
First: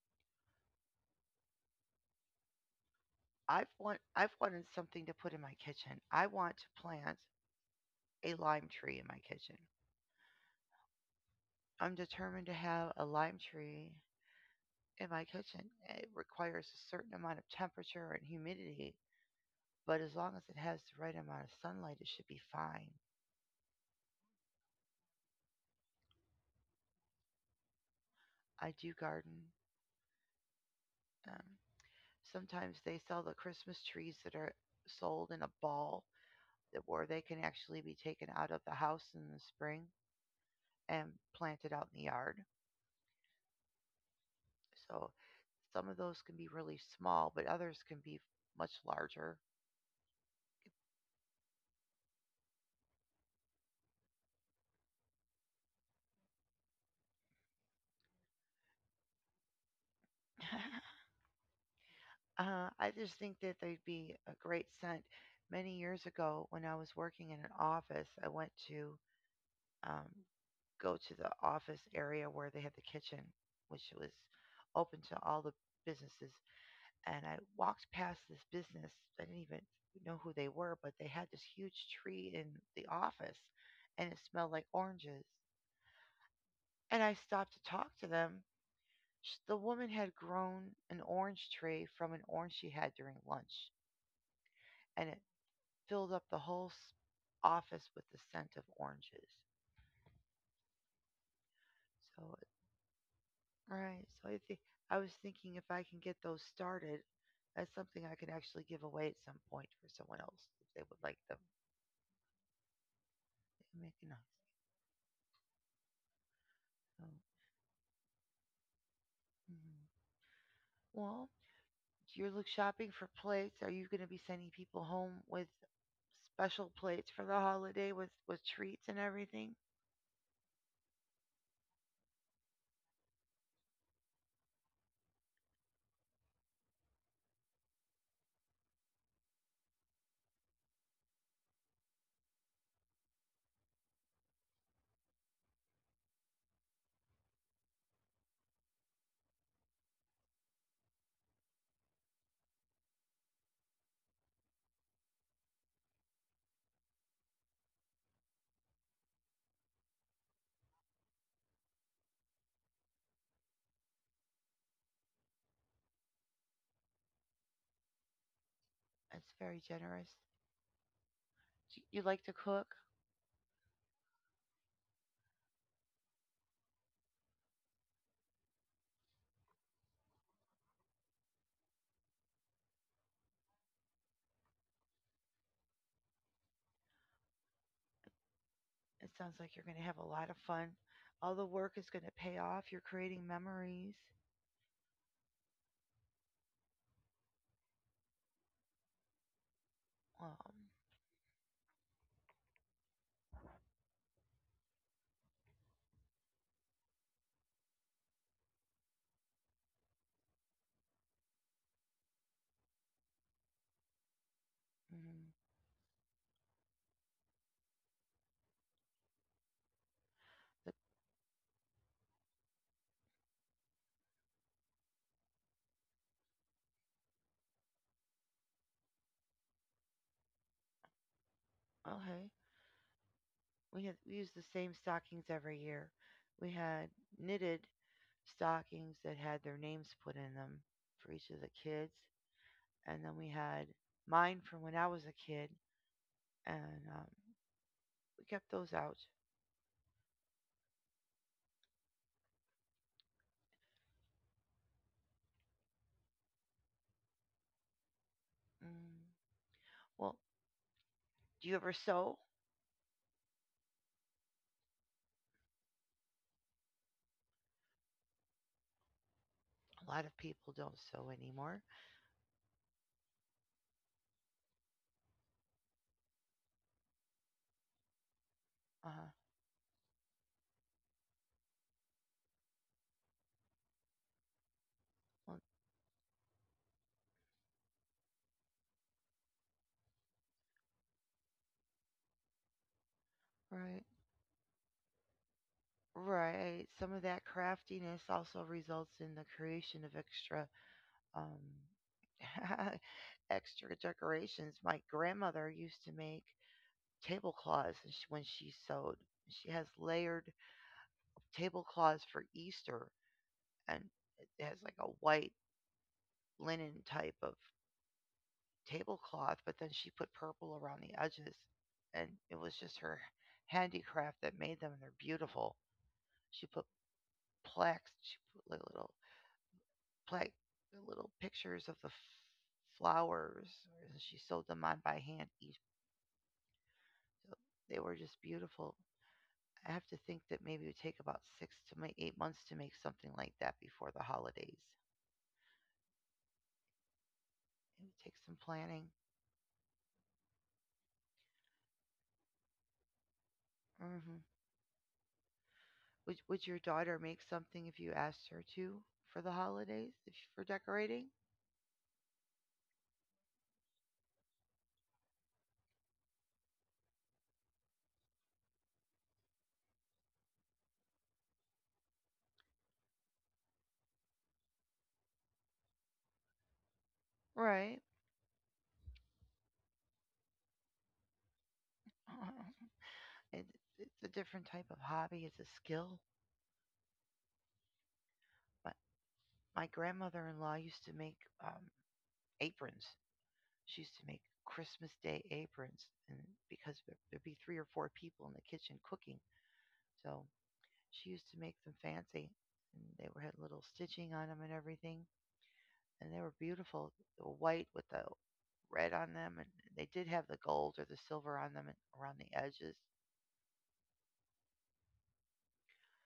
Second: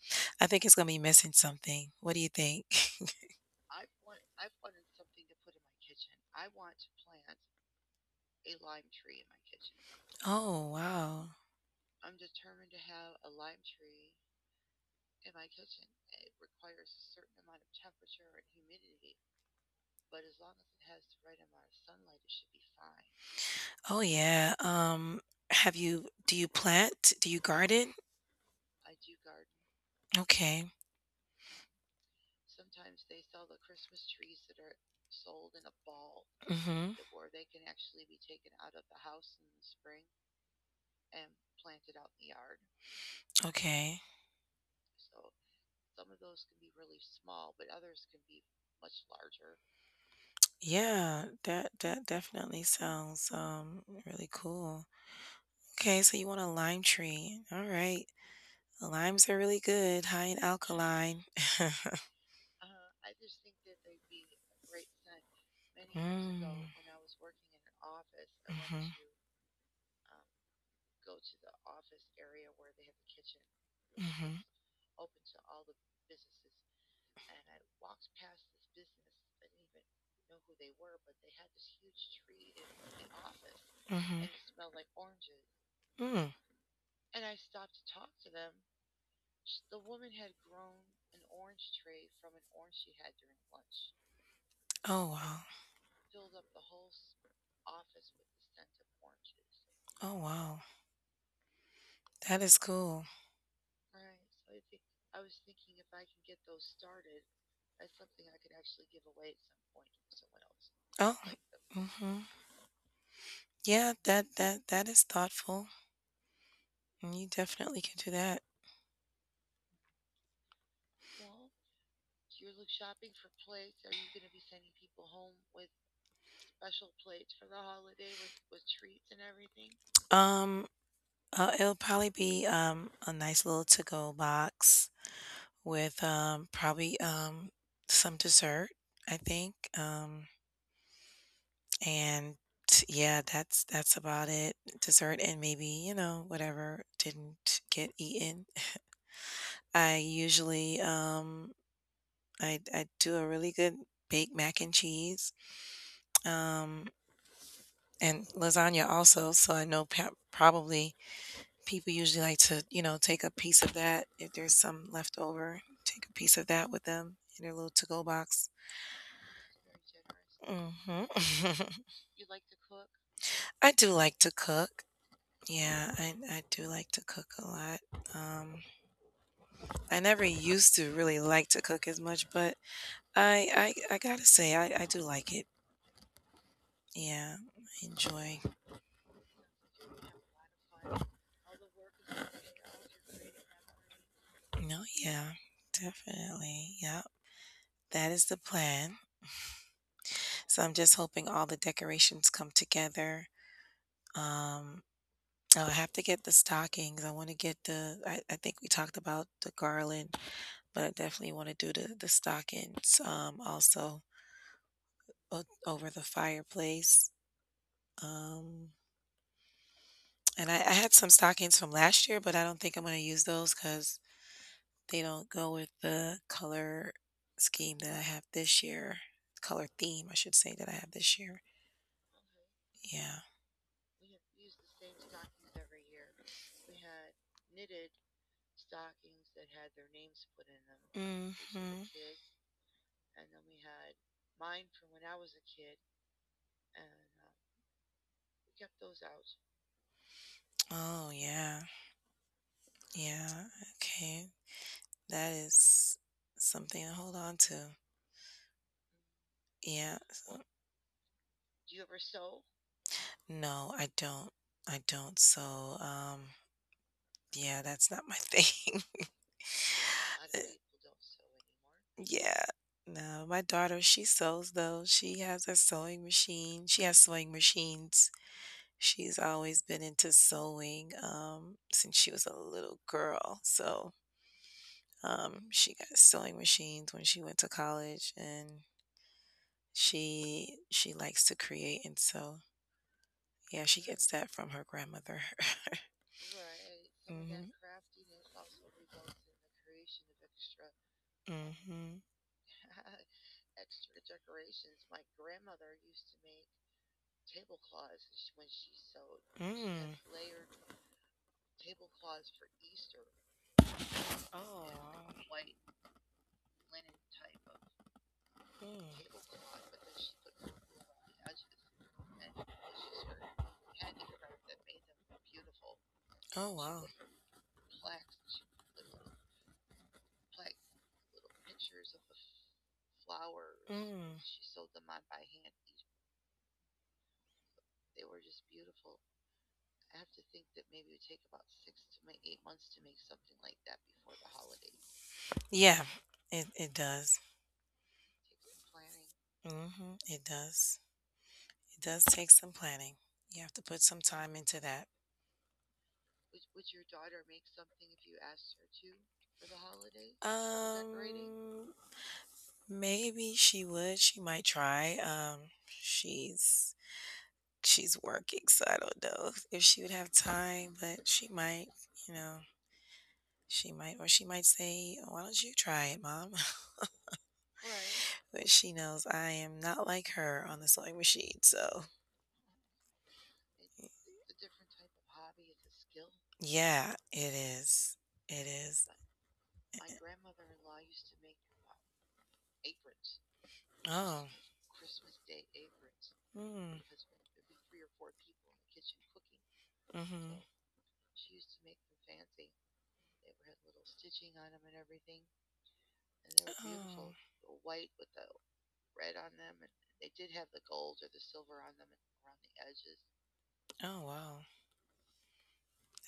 S2: I think it's gonna be missing something. What do you think?
S1: I've want I've wanted something to put in my kitchen. I want to plant a lime tree in my kitchen.
S2: Oh wow.
S1: I'm determined to have a lime tree in my kitchen. It requires a certain amount of temperature and humidity, but as long as it has the right amount of sunlight, it should be fine.
S2: Oh yeah. Um, have you do you plant? Do you garden?
S1: I do garden.
S2: Okay.
S1: Um, Sometimes they sell the Christmas trees that are sold in a ball that
S2: Mm-hmm.
S1: where they can actually be taken out of the house in the spring and planted out in the yard.
S2: Okay.
S1: So some of those can be really small, but others can be much larger.
S2: Yeah, that that definitely sounds um really cool. Okay, so you want a lime tree. All right. Limes are really good, high in alkaline. Many
S1: Uh, I just think that they'd be a great scent. Many years
S2: Mm.
S1: ago, when I was working in an office, I went
S2: Mhm.
S1: to um, go to the office area where they had the kitchen, which was
S2: Mhm.
S1: open to all the businesses. And I walked past this business. I didn't even know who they were, but they had this huge tree in the office and it
S2: Mhm.
S1: smelled like oranges.
S2: Mm.
S1: And I stopped to talk to them. Sh- The woman had grown an orange tree from an orange she had during lunch.
S2: Oh
S1: And it
S2: wow.
S1: filled up the whole office with the scent of oranges.
S2: Oh wow.
S1: So,
S2: That is cool.
S1: all right. So I think I was thinking if I can get those started, that's something I could actually give away at some point for someone else if they would
S2: Oh.
S1: like
S2: the
S1: them.
S2: Mhm. Yeah,
S1: They nice.
S2: that that that is thoughtful.
S1: So,
S2: And You definitely can do that.
S1: mhm. Well, you're look shopping for plates. Are you going to be sending people home with special plates for the holiday with with treats and everything?
S2: Um uh, It'll probably be um a nice little to-go box. with, um, probably, um, some dessert, I think, um, and yeah, that's that's about it. Dessert and maybe, you know, whatever didn't get eaten. I usually, um, I I do a really good baked mac and cheese, um, and lasagna also, so I know pa probably people usually like to, you know, take a piece of that if there's some left over, take a piece of that with them in their little to-go box.
S1: That's very generous.
S2: Hmm.
S1: You like to cook?
S2: I do like to cook. Yeah, I, I do like to cook a lot. Um, I never used to really like to cook as much, but I I, I gotta say I, I do like it. Yeah, I enjoy.
S1: It sounds like you're going to have a lot of fun. All the work is going to pay off. You're creating memories.
S2: No, yeah, definitely. Yeah, that is the plan. So
S1: Um,
S2: I'm just hoping all the decorations come together. Um, Oh, I have to get the stockings. I want to get the I, I think we talked about the garland, but I definitely want to do the the stockings um also
S1: mhm.
S2: o- over the fireplace. Um and I, I
S1: The-
S2: had some stockings from last year, but I don't think I'm going to use those cuz they don't go with the color scheme that I have this year. Color theme, I should say, that I have this year.
S1: okay.
S2: Yeah.
S1: We had we used the same stockings every year. We had knitted stockings that had their names put in them for each
S2: is
S1: of the
S2: Mhm.
S1: kids, and then we had mine from when I was a kid, and um, we kept those out.
S2: Oh, yeah. Yeah. Okay. That is something to hold on to.
S1: Mm.
S2: Yeah,
S1: Well,
S2: so
S1: do you ever sew?
S2: no, I don't. I don't. So, um, yeah, that's not my thing. A.
S1: A lot of people don't sew anymore.
S2: Yeah. No, my daughter, she sews though. She has a sewing machine. She has sewing machines.
S1: Uh,
S2: She's always been into sewing um since she was a little girl. So,
S1: well,
S2: um she got sewing machines when she went to college and she she likes to create and sew. Yeah, she
S1: right.
S2: gets that from her grandmother.
S1: Right. Some of that
S2: Hmm.
S1: craftiness also results in the creation of extra um
S2: Hmm she had
S1: extra decorations. My grandmother used to make tablecloths and she- when she sewed. She
S2: Mm. That's
S1: has
S2: and
S1: layered tablecloths for Easter and
S2: oh,
S1: it has like a white
S2: wow.
S1: linen type of
S2: Mm.
S1: tablecloth, but then she put purple around the edges and it was just her handicraft that made them and they're beautiful.
S2: Oh,
S1: She
S2: she
S1: put
S2: wow.
S1: plaques, she put like little like the little pictures of the f- flowers,
S2: Put.
S1: and
S2: Mm.
S1: she sewed them on by hand. Each
S2: Each.
S1: So they were just beautiful. I have to think that maybe it would take about six to ma- eight months to make something like that before the holidays.
S2: Yeah, it, it does.
S1: It would take some planning.
S2: Hmm. It does. It does take some planning. You have to put some
S1: hmm
S2: time into that.
S1: Would Would your daughter make something if you asked her to for the
S2: All
S1: holidays if,
S2: the
S1: for
S2: Um,
S1: decorating?
S2: maybe she would. She might try. Um, she's she's working, so I don't know if she would have time, but she might, you know, she might, or she might say, "Oh, why don't you try it, mom?"
S1: Right.
S2: But she knows I am not like her on the sewing machine, so
S1: It, it's a different type of hobby. It's a skill.
S2: yeah, it is. It
S1: My
S2: is.
S1: my grandmother in law used to make um, aprons. She used to make
S2: Oh.
S1: Christmas Day aprons, and
S2: Mm.
S1: because there would be three or four people in the kitchen cooking, so
S2: Mm-hmm.
S1: she used to make them fancy, and they were had little stitching on them and everything, and they were beautiful.
S2: Oh.
S1: The white with the red on them, and they did have the gold or the silver on them and around the edges.
S2: Oh wow.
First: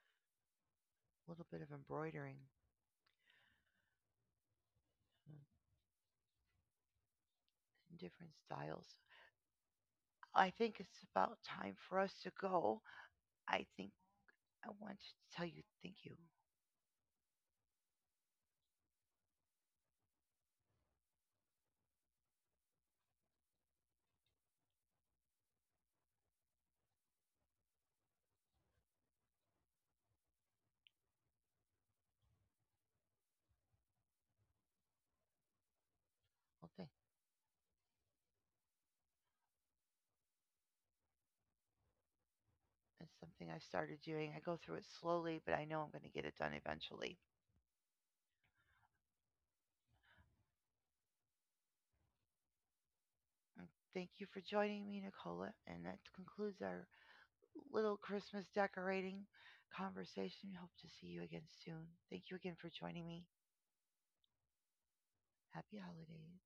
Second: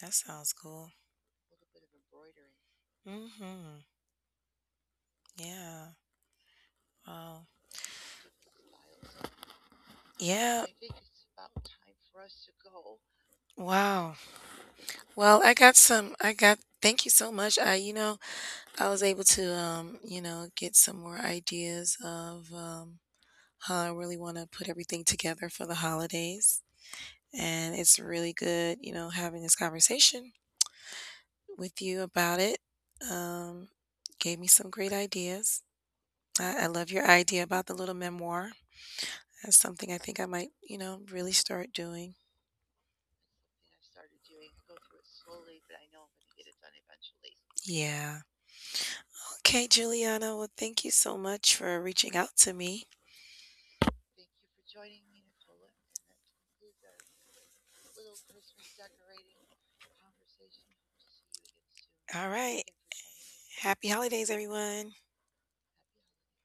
S2: That sounds cool.
S1: A little bit of embroidering
S2: Mm-hmm.
S1: mm,
S2: Yeah. Wow.
S1: in different styles. I
S2: Yeah.
S1: think it's about time for us to go. I think
S2: Wow.
S1: I want to
S2: Well,
S1: tell
S2: I
S1: you
S2: got
S1: thank
S2: some
S1: you.
S2: I got thank you so much. I you know, I was able to um, you know, get some more ideas of um how I really want to put everything together for the holidays. And it's really good, you know, having this conversation with you about it. Um gave me some great ideas. I, I
S1: Well, thank
S2: love your idea about the little memoir. That's something I think I might, you know, really start doing.
S1: it's something I started doing. I go through it slowly, but I know I'm going to get it done eventually.
S2: Yeah. Okay, Juliana. Well, thank you so much for reaching out to me.
S1: And thank you for joining me, Nicola. And that concludes our little Christmas decorating conversation. Hope to see you again soon. Thank
S2: All
S1: you again
S2: right.
S1: for joining me.
S2: Happy holidays, everyone.
S1: Happy holidays.